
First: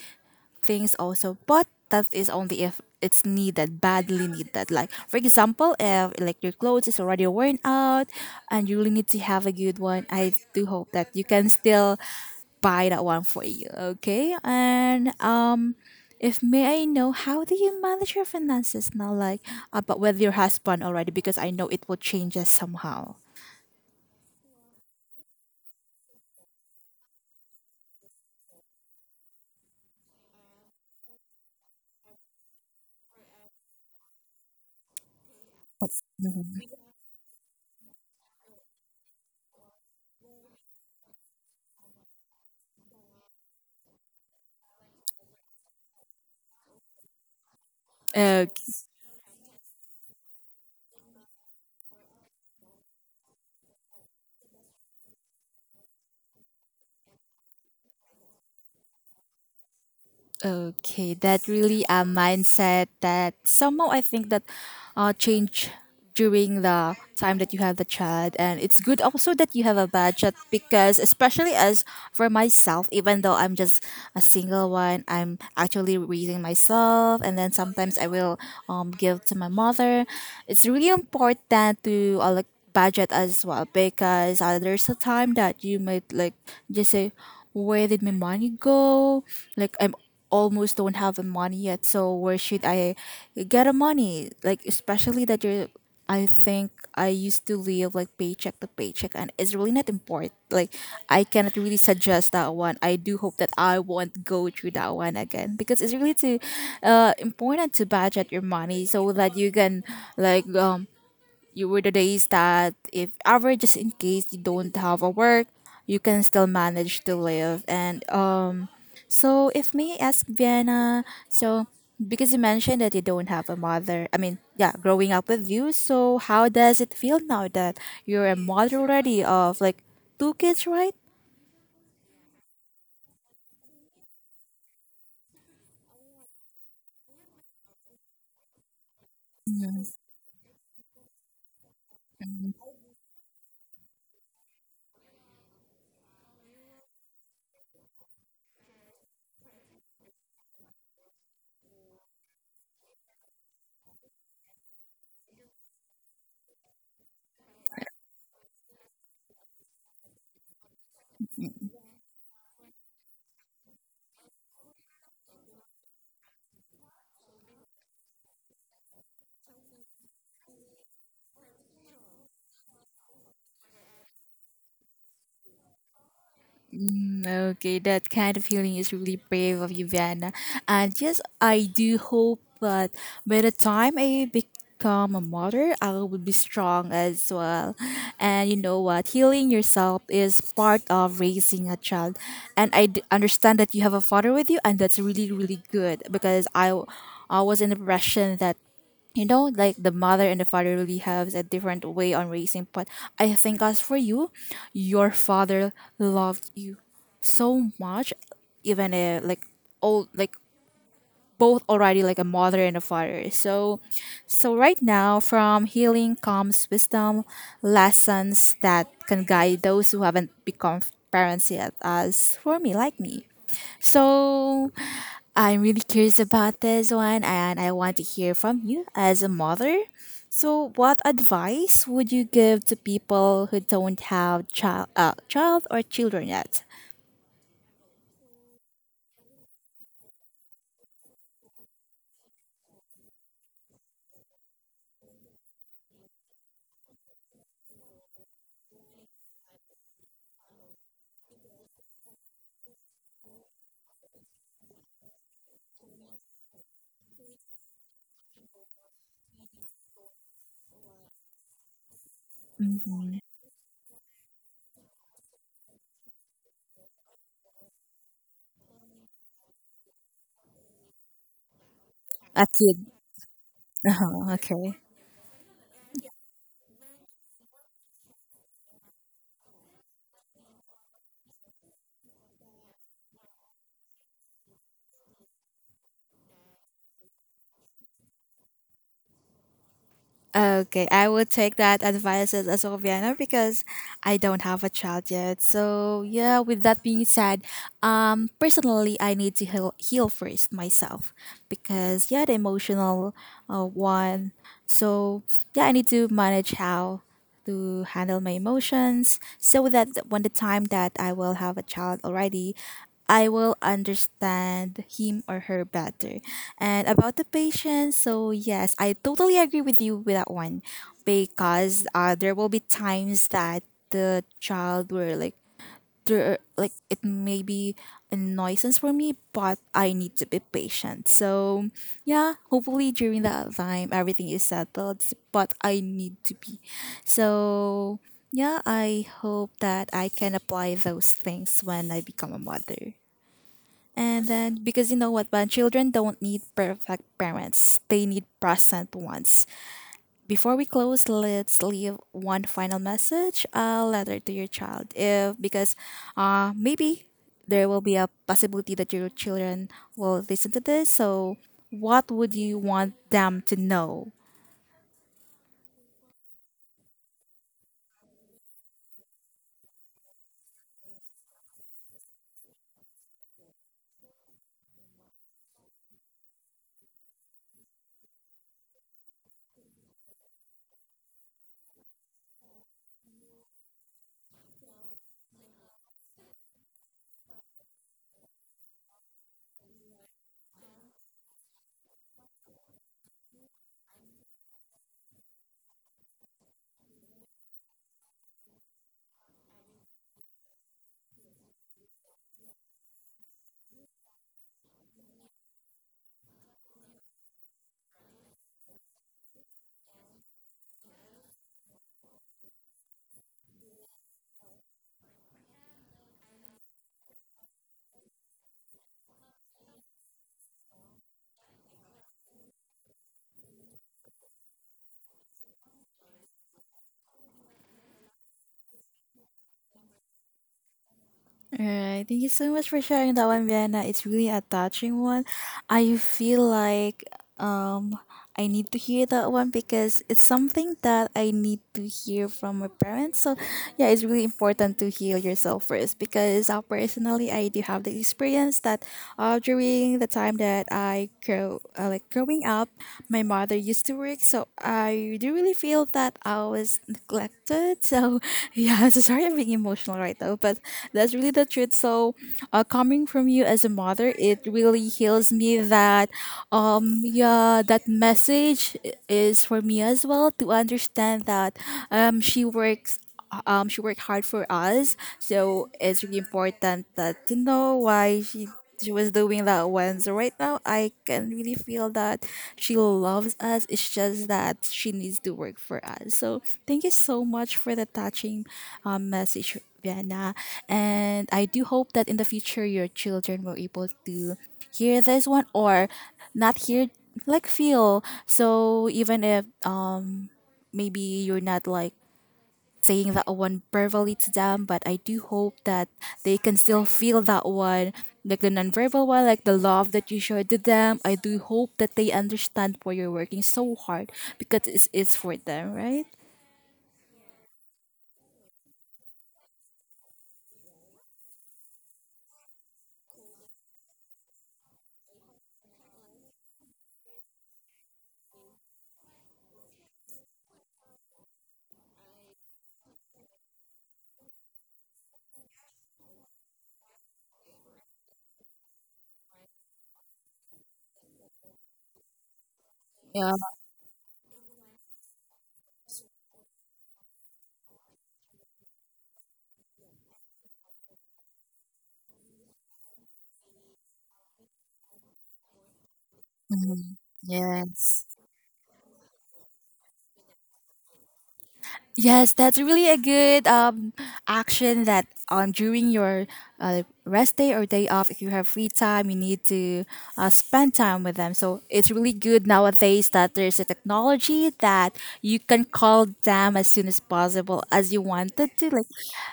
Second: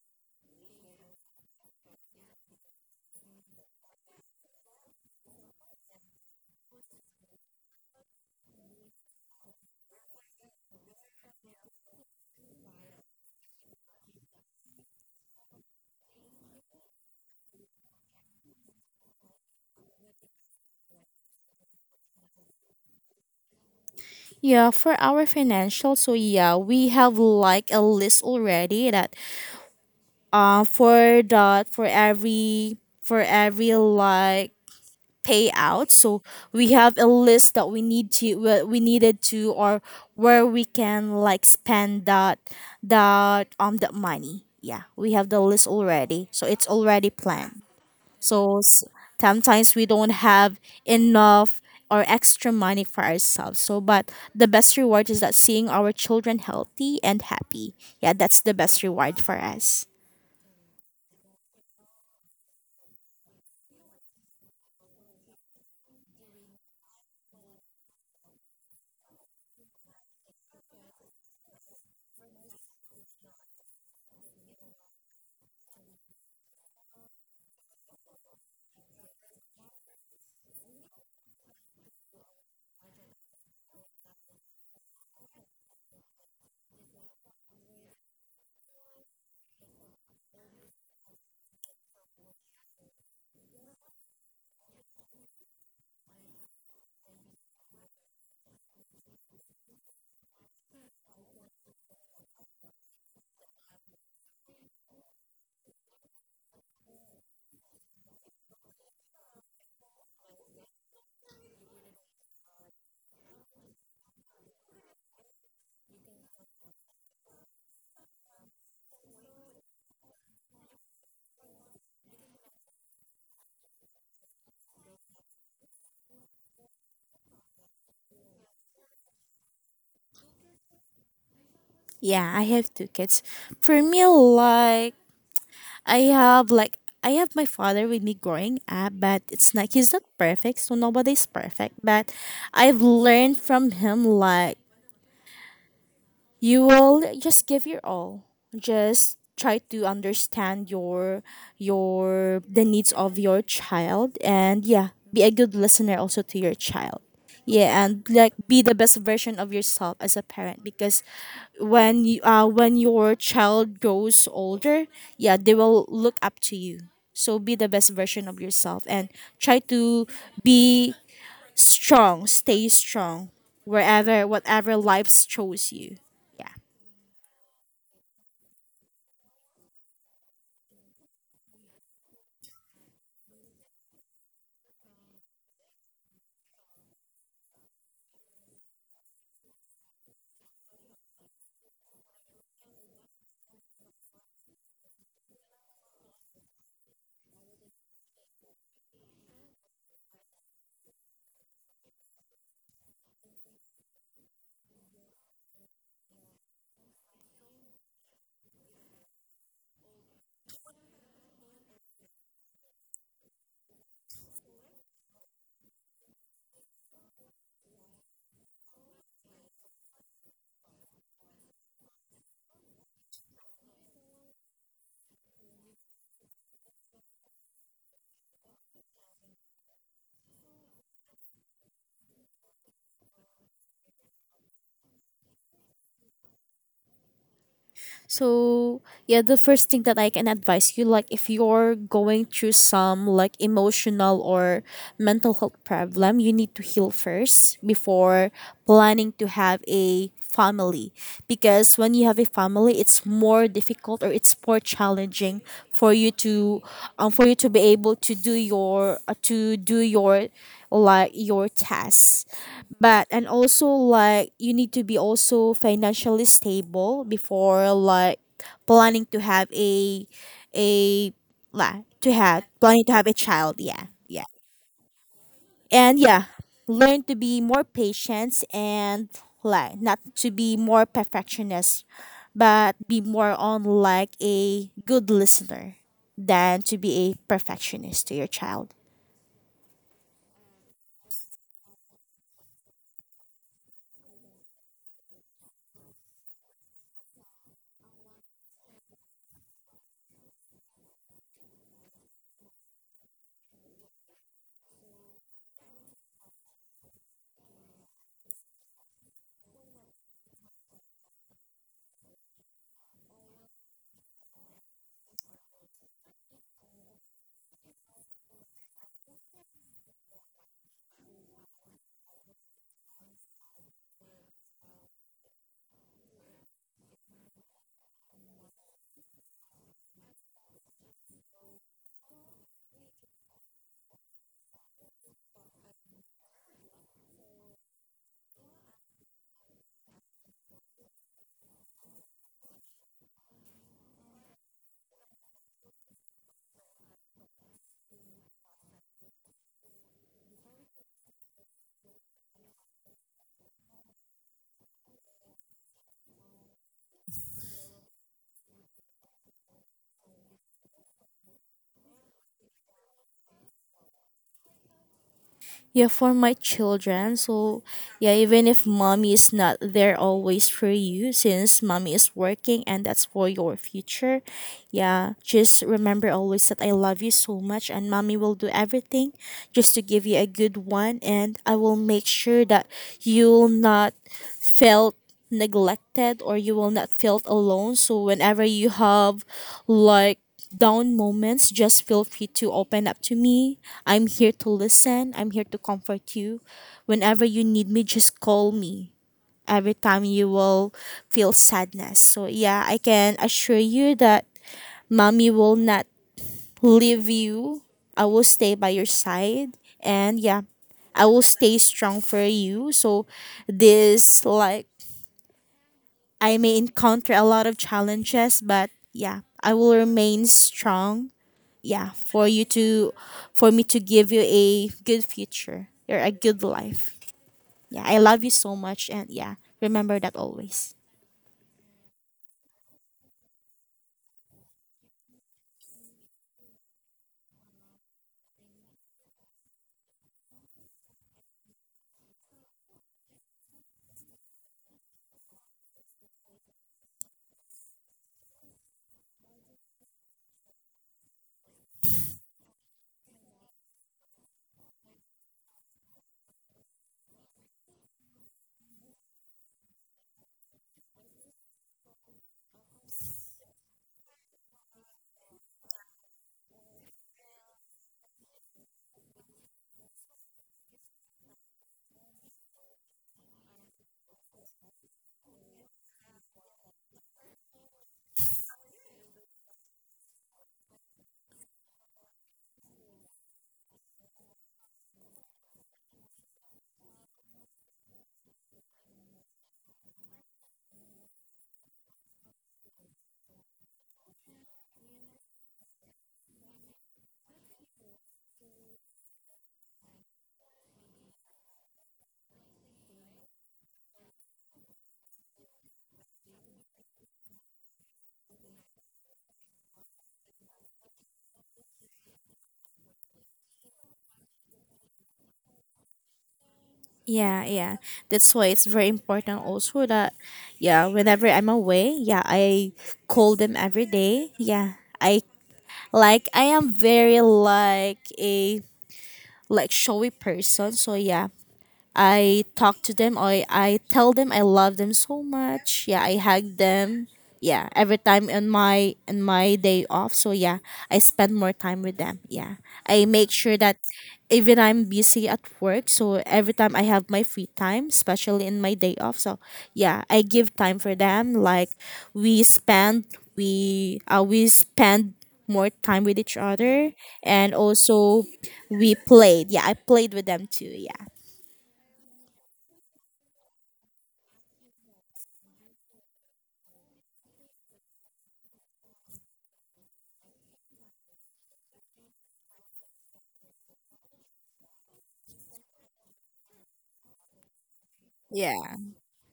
A: things also, but that is only if it's needed, badly needed. Like for example, if like your clothes is already worn out and you really need to have a good one, I do hope that you can still buy that one for you. Okay, and if may I know, how do you manage your finances now? Like but with your husband already, because I know it will change us somehow.
B: Yeah, for our financial, so yeah, we have like a list already that, for that, for every like payout. So we have a list that we need to we needed to, or where we can like spend that, that money. Yeah, we have the list already, so it's already planned. So
A: Mhm.
B: sometimes we don't have enough or extra money for ourselves. So but the best reward is that seeing our children healthy and happy. Yeah, that's the best reward for us.
A: Okay, that really a mindset that somehow I think that change during the time that you have the child. And it's good also that you have a budget because especially as for myself, even though I'm just a single one, I'm actually raising myself and then sometimes I will give to my mother. It's really important to like budget as well because there's a time that you might like just say, where did my money go? Like I'm almost don't have the money yet, so where should I get a money? Like especially that you're, I think I used to live like paycheck to paycheck, and it's really not important. Like I cannot really suggest that one. I do hope that I won't go through that one again because it's really too important to budget your money so that you can like you were the days that, if ever, just in case you don't have a work, you can still manage to live. And so if may I ask, Vienna, so because you mentioned that you don't have a mother, I mean, yeah, growing up with you, so how does it feel now that you're a mother already of like two kids, right?
B: Yeah, I have two kids. For me, like I have my father with me growing up, but it's like he's not perfect, so nobody's perfect. But I've learned from him like you will just give your all, just try to understand your the needs of your child. And yeah, be a good listener also to your child. Yeah, and like be the best version of yourself as a parent, because when you when your child grows older, yeah, they will look up to you. So be the best version of yourself, and try to be strong, stay strong wherever, whatever life shows you. Yeah.
A: Mm. Okay, that kind of feeling is really brave of you, Vienna. And yes, I do hope that by the time I become a mother, I will be strong as well. And you know what? Healing yourself is part of raising a child. And understand that you have a father with you, and that's really, really good because I was in the impression that, you know, like the mother and the father really have a different way on raising. But I think as for you, your father loved you so much, even like all, like both already like a mother and a father. So so right now, from healing comes wisdom, lessons that can guide those who haven't become parents yet, as for me, like me. So I'm really curious about this one and I want to hear from you as a mother. So, what advice would you give to people who don't have child, child or children yet?
B: So yeah, the first thing that I can advise you, like if you're going through some like emotional or mental health problem, you need to heal first before planning to have a family. Because when you have a family, it's more difficult or it's more challenging for you to for you to be able to do your like your tasks. But
A: Mhm.
B: and also like you need to be also financially stable before like planning to have a like to
A: A
B: have
A: kid.
B: planning to have a child. Yeah, yeah.
A: Uh-huh, okay.
B: And yeah, learn to be more patient and like not to be more perfectionist, but be more on like a good listener than to be a perfectionist to your child.
A: Okay, I will take that advice as well, Vienna, because I don't have a child yet. So yeah, with that being said, personally, I need to heal, heal first myself because yeah, the emotional one. So yeah, I need to manage how to handle my emotions so that when the time that I will have a child already, I will understand him or her better. And about the patience, so yes, I totally agree with you with that one because there will be times that the child were like there, like it may be a nuisance for me, but I need to be patient. So yeah, hopefully during that time everything is settled, but I need to be. So yeah, I hope that I can apply those things when I become a mother. And then because you know what, when children don't need perfect parents, they need present ones. Before we close, let's leave one final message, a letter to your child. If because maybe there will be a possibility that your children will listen to this. So what would you want them to know?
B: Yeah, for my children, so yeah, even if mommy is not there always for you, since mommy is working, and that's for your future. Yeah, just remember always that I love you so much, and mommy will do everything just to give you a good one. And I will make sure that you'll not felt neglected, or you will not felt alone. So whenever you have like down moments, just feel free to open up to me. I'm here to listen. I'm here to comfort you. Whenever you need me, just call me. Every time you will feel sadness, so yeah, I can assure you that mommy will not leave you. I will stay by your side, and yeah, I will stay strong for you. So this like I may encounter a lot of challenges, but yeah, I will remain strong, yeah, for you to, for me to give you a good future or a good life. Yeah, I love you so much. And yeah, remember that always.
A: All right. Thank you so much for sharing that one, Vienna. It's really a touching one. I feel like um I need to hear that one because it's something that I need to hear from my parents. So yeah, it's really important to heal yourself first because personally I do have the experience that during the time that I grow like growing up, my mother used to work. So I do really feel that I was neglected. So yeah, I'm so sorry I'm being emotional right now, but that's really the truth. So, coming from you as a mother, it really heals me that, yeah, that is for me as well to understand that, she works. She worked hard for us, so it's really important that to know why she was doing that one. So right now, I can really feel that she loves us. It's just that she needs to work for us. So thank you so much for the touching message, Vienna. And I do hope that in the future your children were able to hear this one or not hear, like feel. So even if maybe you're not like saying that one verbally to them, but I do hope that they can still feel that one, like the nonverbal one, like the love that you showed to them. I do hope that they understand why you're working so hard because it's for them, right?
B: Yeah, yeah. That's why it's very important also that yeah, whenever I'm away, yeah, I call them every day. Yeah. I like I am very like a like showy person. So yeah, I talk to them. I tell them I love them so much. Yeah, I hug them. Yeah, every time on my day off. So yeah, I spend more time with them. Yeah, I make sure that even I'm busy at work. So every time I have my free time, especially in my day off. So yeah, I give time for them. Like we spend we spend more time with each other. And also, we played. Yeah, I played with them too.
A: Yes, that's really a good action that during your rest day or day off, if you have free time, you need to spend time with them. So it's really good nowadays that there's a technology that you can call them as soon as possible as you wanted to.
B: Yeah.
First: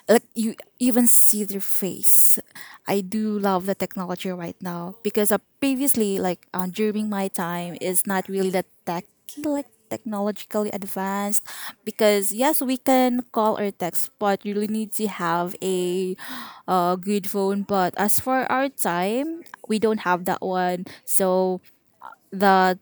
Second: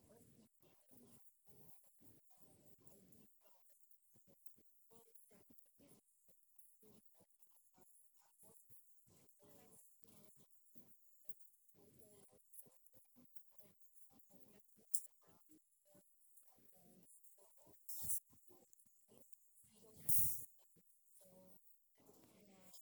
A: Like you even see their face. I do love the technology right now because previously, like during my time, is not really that tech, like technologically advanced. Because yes, we can call or text, but you really need to have a good phone. But as for our time, we don't have that one. So the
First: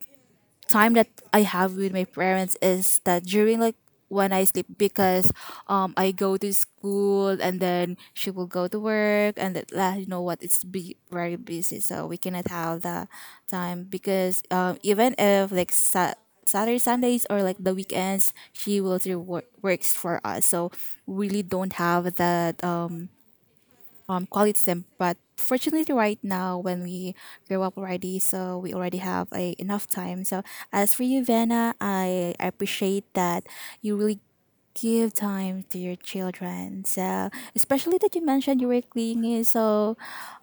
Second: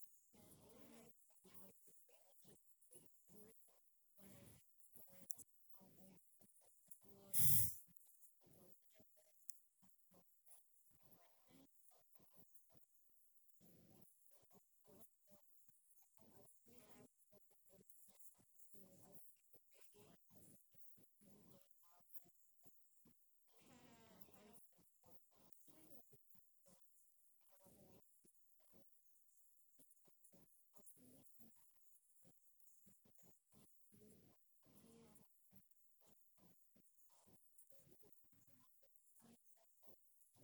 A: time that I have with my parents is that during like when I sleep because I go to school and then she will go to work, and that lah, you know what, it's be very busy, so we cannot have the time because even if like Saturday Sundays or like the weekends she will still work, works for us, so really don't have that quality time. But fortunately, right now, when we grow up already, so we already have a, enough time. So as for you, Vanna, I appreciate that you really give time to your children. So especially that you mentioned you were cleaning. So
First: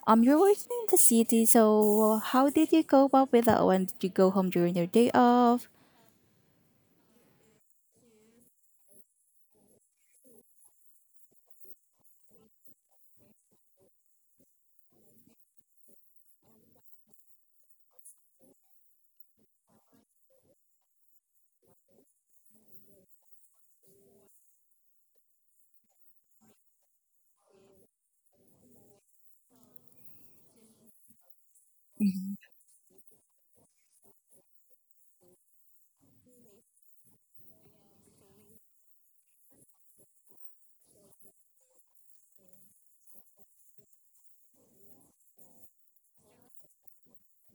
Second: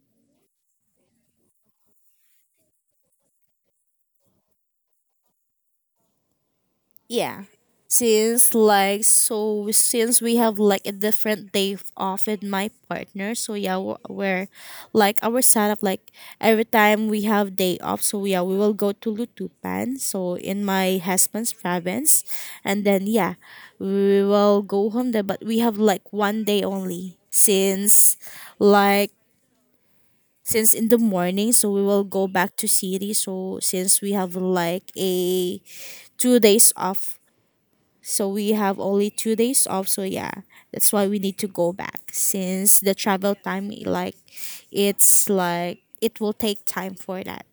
A: you're working in the city. So how did you cope up with that one? Did you go home during your day off?
B: Yeah. Since like, so since we have like a different day off with my partner. So yeah, we're like our setup like every time we have day off, so yeah, we will go to Lutupan, so in my husband's province, and then yeah, we will go home there, but we have like one day only, since like since in the morning, so we will go back to city. So since we have like a two days off, so we have only two days off. So yeah, that's why we need to go back, since the travel time, like it's like it will take time for that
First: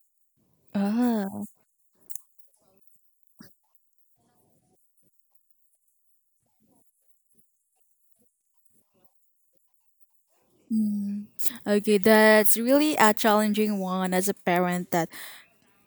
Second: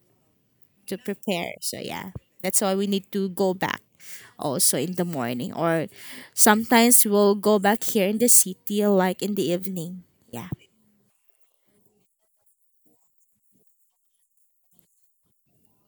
B: to
A: Oh,
B: prepare. So yeah, that's why we need to go back also in the morning, or sometimes we'll go back here in the city like in the evening. Yeah.
A: okay. That's really a challenging one as a parent that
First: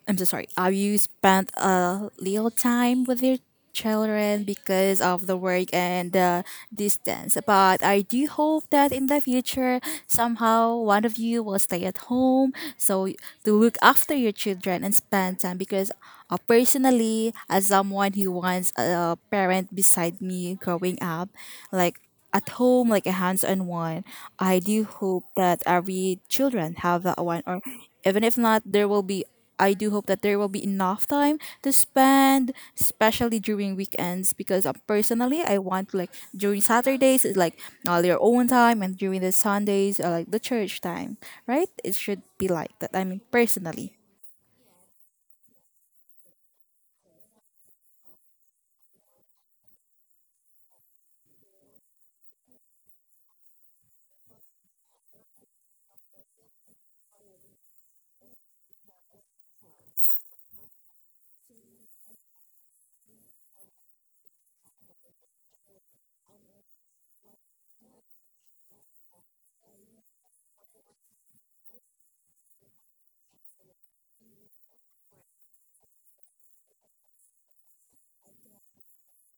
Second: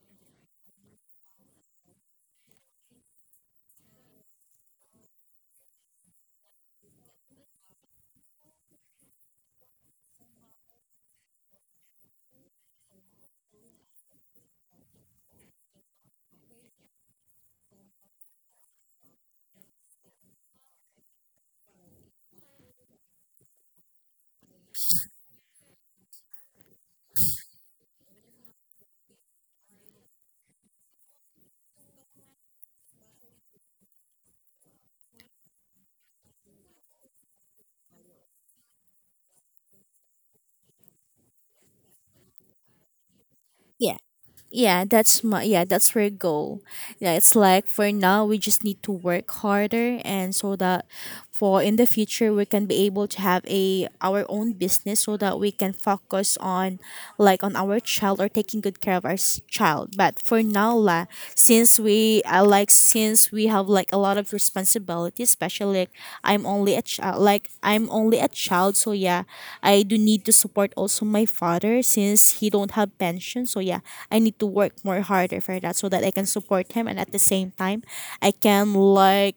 A: I'm so sorry. Have you spent a little time with your children because of the work and the distance? But I do hope that in the future, somehow one of you will stay at home so to look after your children and spend time. Because personally, as someone who wants a parent beside me growing up, like at home like a hands-on one, I do hope that every children have that one, or even if not, there will be, I do hope that there will be enough time to spend, especially during weekends. Because personally I want like during Saturdays is like all your own time, and during the Sundays are like the church time, right? It should be like that, I mean, personally.
B: Yeah. Yeah, that's my yeah, that's our goal. Yeah, it's like for now we just need to work harder, and so that for in the future we can be able to have a our own business so that we can focus on like on our child, or taking good care of our child. But for now la, since we have like a lot of responsibility, especially like I'm only a child. So yeah, I do need to support also my father, since he don't have pension. So yeah, I need to work more harder for that, so that I can support him, and at the same time I can like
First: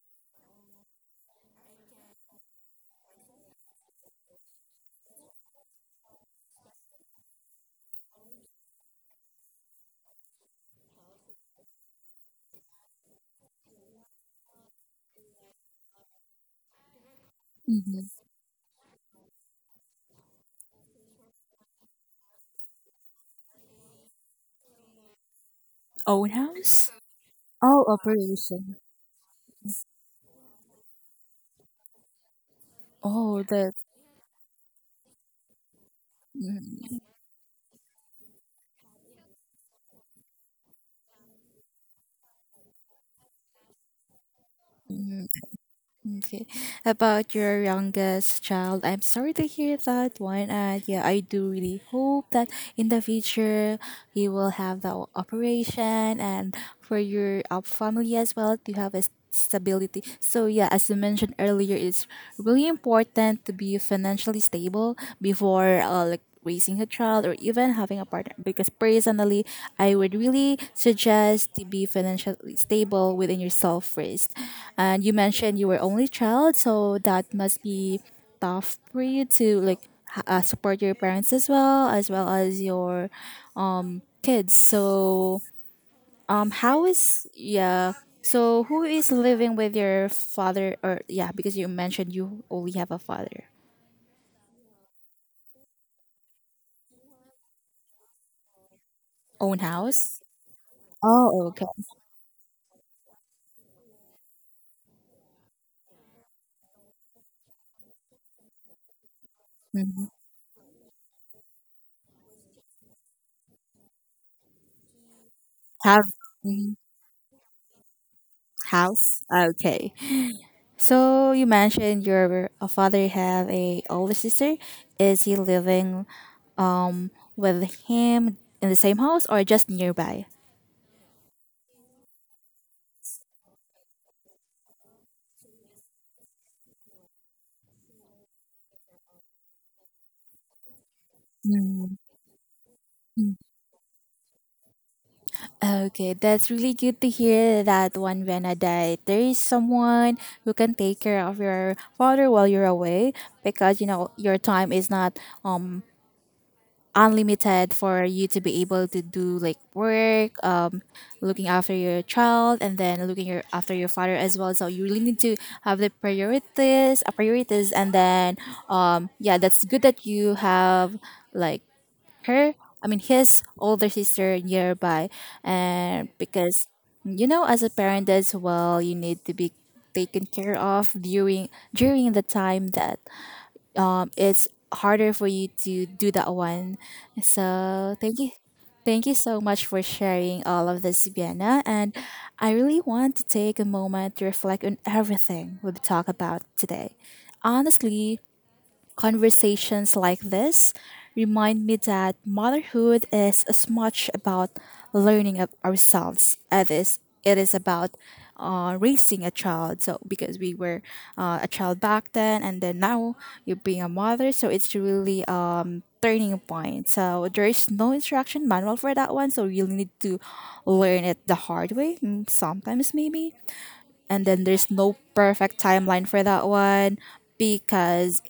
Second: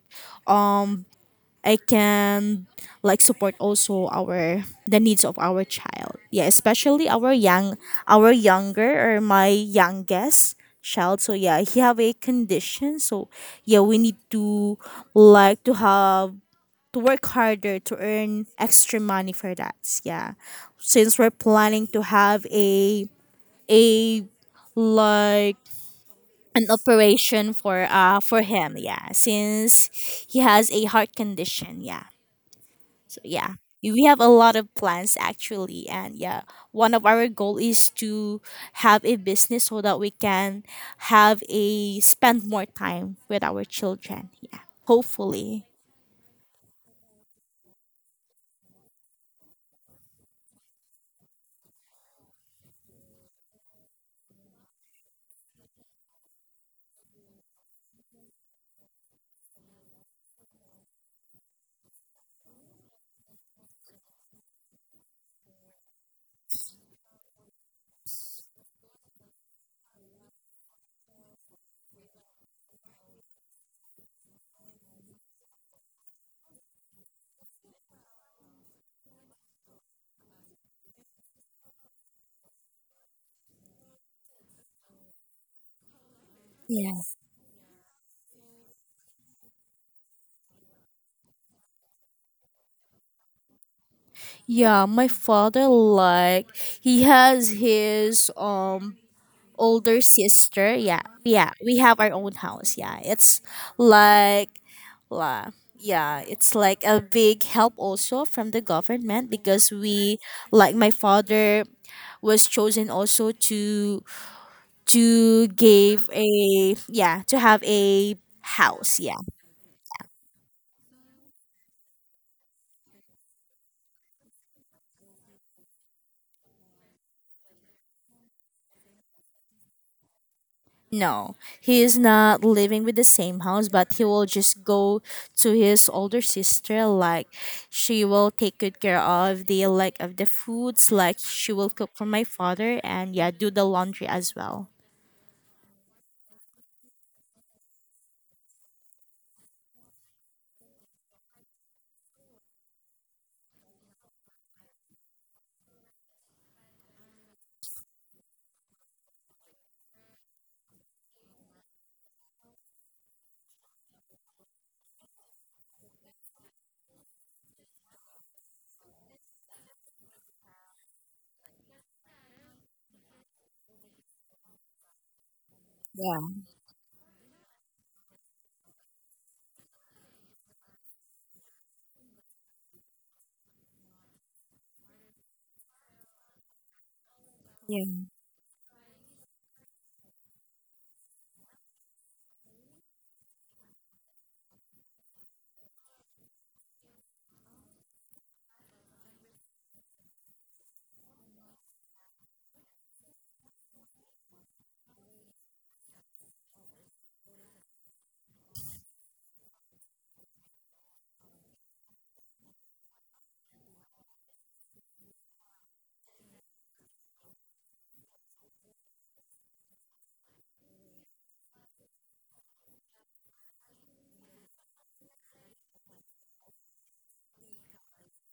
B: I can like support also our the needs of our child. Yeah, especially our young our younger or my youngest child. So yeah, he have a condition. So yeah, we need to like to have to work harder to
A: Mhm.
B: earn extra money for that. Yeah. Since we're planning to have a like
A: Own
B: an
A: house.
B: operation
A: Oh,
B: for him,
A: operation.
B: yeah. Since he has a heart condition, yeah. So
A: Oh,
B: yeah,
A: that.
B: we have a lot of plans actually, and yeah, one of our goal is to have a business so that we can have a spend more time with our children. Yeah, hopefully.
A: Okay. About your youngest child, I'm sorry to hear that one. And yeah, I do really hope that in the future you will have that operation, and for your family as well to have a stability. So yeah, as you mentioned earlier, it's really important to be financially stable before like raising a child or even having a partner, because personally I would really suggest to be financially stable within yourself first. And you mentioned you were only child, so that must be tough for you to like support your parents as well, as well as your kids. So um, how
B: Yeah.
A: is, yeah, so who is living with your father? Or yeah, because you mentioned you only have a father.
B: Yeah, my father like he has his
A: Own
B: older
A: house.
B: sister. Yeah,
A: Oh,
B: yeah,
A: okay.
B: we have our own house. Yeah, it's like, la, yeah, it's like a big help also from the government because we, like my father, was chosen also to
A: Have.
B: give a
A: Mhm.
B: yeah to have a house. Yeah.
A: House? Okay. So you mentioned your father have a older sister. Is he living um with him in the same house or just nearby?
B: No, he is not living with the same house, but he will just go to his older sister. Like, she will take good care of the like of the foods. Like, she will cook
A: Mm.
B: for my father, and yeah, do the laundry as well.
A: Okay, that's really good to hear that one, Vena, that there is someone who can take care of your father while you're away, because you know your time is not um unlimited for you to be able to do like work, um, looking after your child and then looking your, after your father as well. So you really need to have the priorities, priorities, and then um, yeah, that's good that you have like her, I mean his older sister nearby. And because you know, as a parent as well, you need to be taken care of during during the time that it's harder for you to do that one. So
B: Yeah.
A: thank you. Thank you so much for sharing all of this, Vienna. And I really want to take a moment to reflect on everything we've talked about today. Honestly, conversations like this remind me that motherhood is as much about learning of ourselves as is it is about raising a child. So because we were a child back then, and then now you're being a mother, so it's really turning point. So there is no instruction manual for that one. So you will need to learn it the hard way. Sometimes maybe, and then there's no perfect timeline for that one, because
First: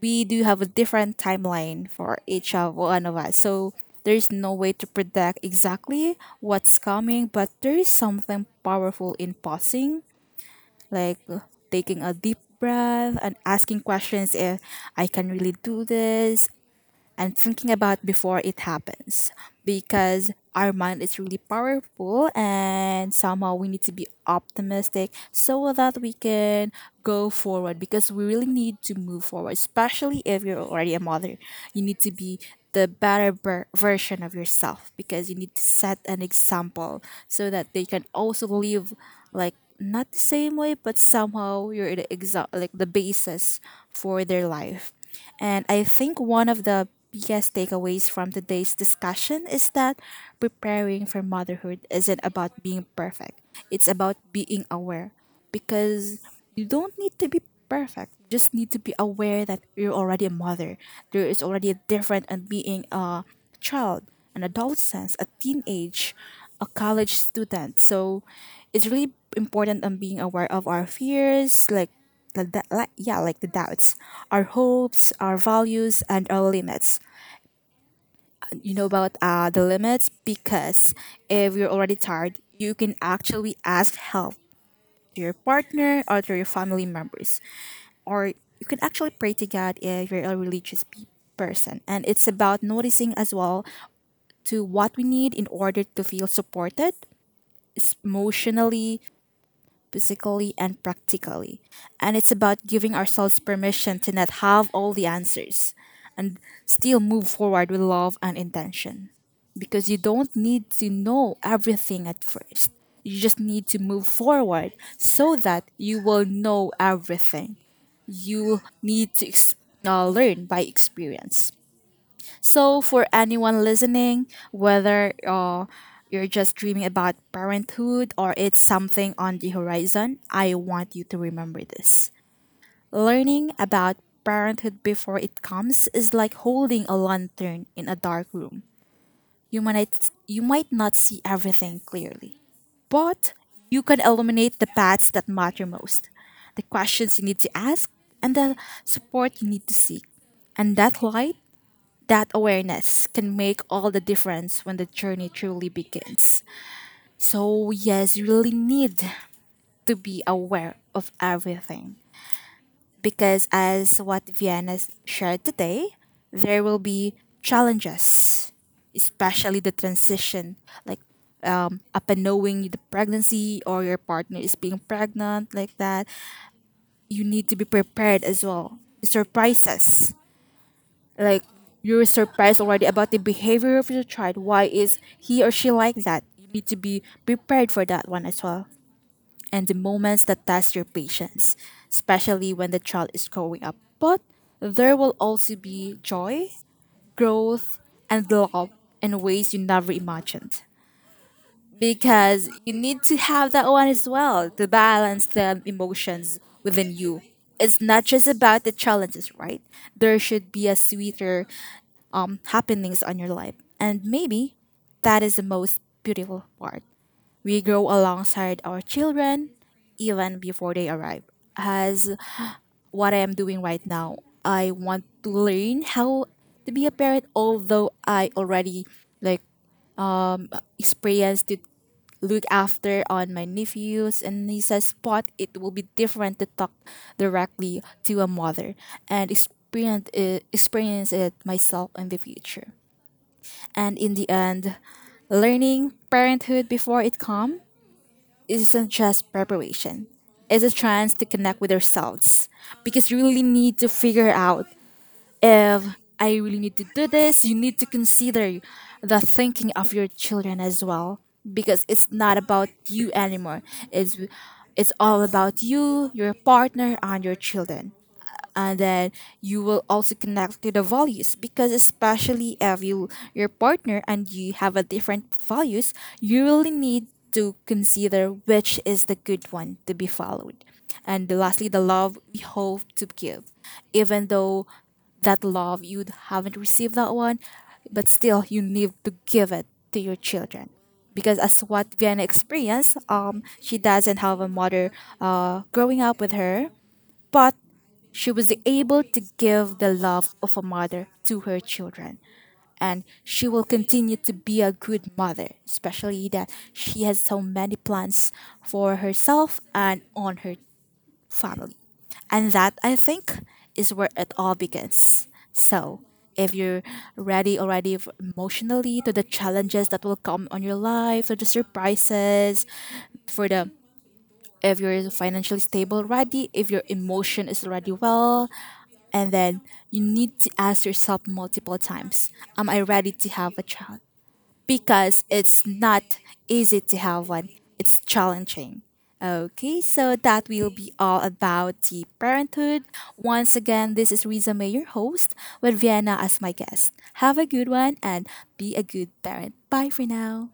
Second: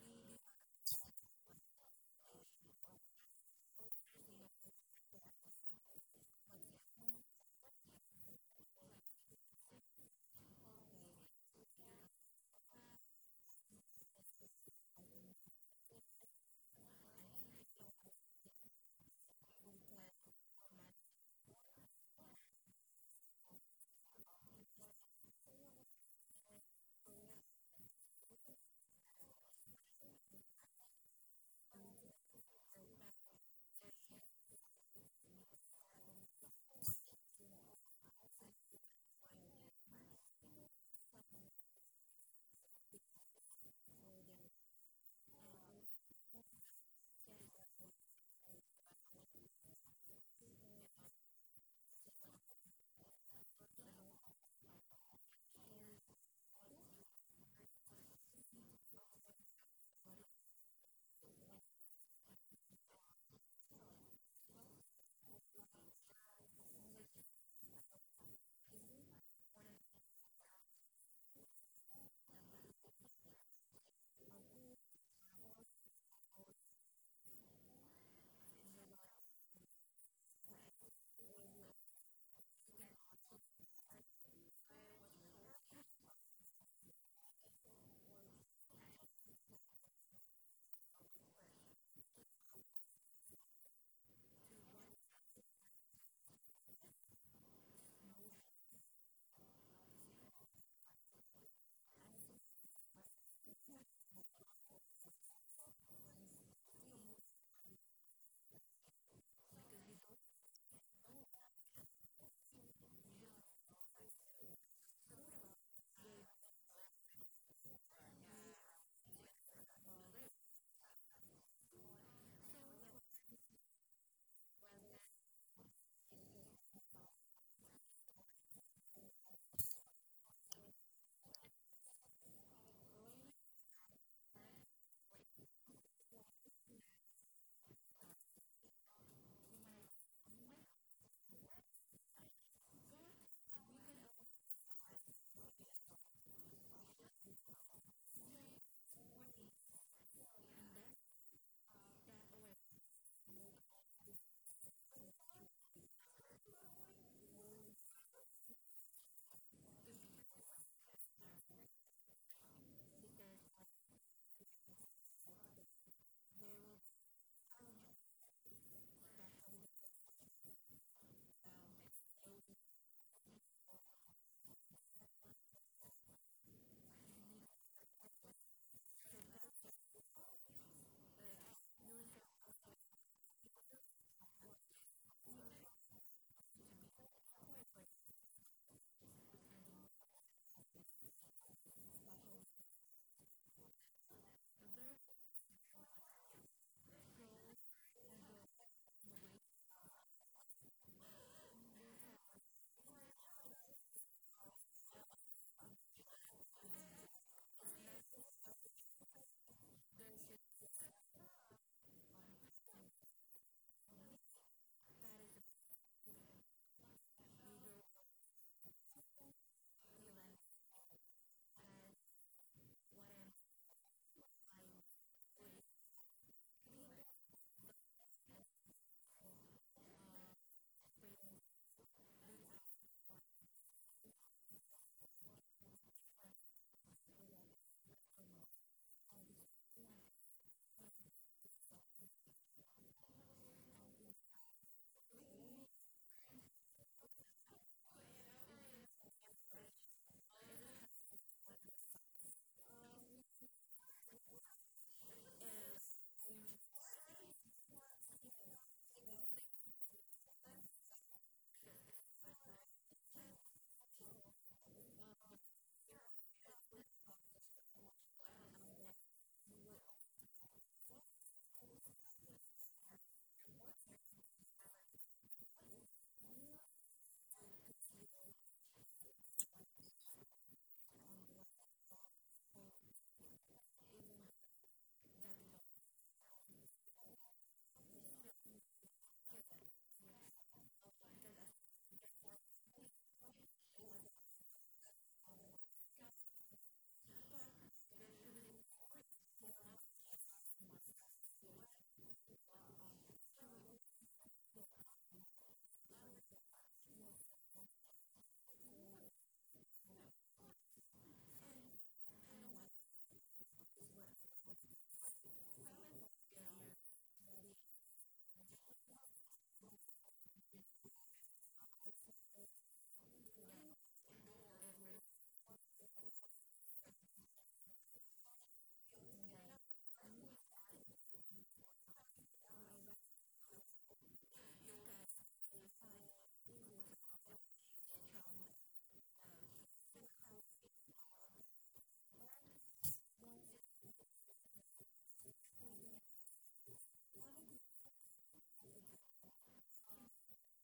A: we do have a different timeline for each of one of us. So there's no way to predict exactly what's coming, but there is something powerful in pausing, like taking a deep breath and asking questions if I can really do this, and thinking about before it happens, because our mind is really powerful and somehow we need to be optimistic so that we can go forward, because we really need to move forward, especially if you're already a mother. You need to be the better version of yourself, because you need to set an example so that they can also live, like not the same way, but somehow you're the like the basis for their life. And I think one of the biggest takeaways from today's discussion is that preparing for motherhood isn't about being perfect, it's about being aware, because you don't need to be perfect. You just need to be aware that you're already a mother. There is already a difference in being a child, an adolescence, a teenage, a college student. So it's really important on being aware of our fears, like the like yeah like the doubts, our hopes, our values, and our limits. You know about the limits, because if you're already tired you can actually ask help to your partner or to your family members, or you can actually pray to God if you're a religious person. And it's about noticing as well to what we need in order to feel supported emotionally, physically, and practically. And it's about giving ourselves permission to not have all the answers and still move forward with love and intention. Because you don't need to know everything at first. You just need to move forward so that you will know everything. You need to learn by experience. So, for anyone listening, whether you're just dreaming about parenthood or it's something on the horizon, I want you to remember this. Learning about parenthood before it comes is like holding a lantern in a dark room. You might not see everything clearly, but you can illuminate the paths that matter most, the questions you need to ask, and the support you need to seek. And that light, that awareness, can make all the difference when the journey truly begins. So, yes, you really need to be aware of everything. Because, as what Vienna shared today, there will be challenges, especially the transition, like upon knowing the pregnancy or your partner is being pregnant, like that. You need to be prepared as well. Surprises. Like you're surprised already about the behavior of your child. Why is he or she like that? You need to be prepared for that one as well. And the moments that test your patience, especially when the child is growing up. But there will also be joy, growth, and love in ways you never imagined. Because you need to have that one as well to balance the emotions within you. It's not just about the challenges, right? There should be a sweeter happenings on your life. And maybe that is the most beautiful part. We grow alongside our children even before they arrive. As what I am doing right now, I want to learn how to be a parent, although I already like experienced to look after on my nephews and nieces, but it will be different to talk directly to a mother and experience it myself in the future. And in the end, learning parenthood before it comes isn't just preparation. It's a chance to connect with ourselves, because you really need to figure out if I really need to do this. You need to consider the thinking of your children as well, because it's not about you anymore. It's it's all about you, your partner, and your children. And then you will also connect to the values, because especially if you, your partner and you have a different values, you really need to consider which is the good one to be followed. And lastly, the love we hope to give, even though that love you haven't received that one, but still you need to give it to your children. Because as what Vienna experienced, she doesn't have a mother growing up with her, but she was able to give the love of a mother to her children, and she will continue to be a good mother, especially that she has so many plans for herself and on her family. And that, I think, is where it all begins. So, if you're ready already emotionally to the challenges that will come on your life, to the surprises, for the, if you're financially stable already, if your emotion is already well, and then you need to ask yourself multiple times, am I ready to have a child? Because it's not easy to have one, it's challenging. Okay, so that will be all about the parenthood. Once again, this is Riza May, your host, with Vienna as my guest. Have a good one and be a good parent. Bye for now.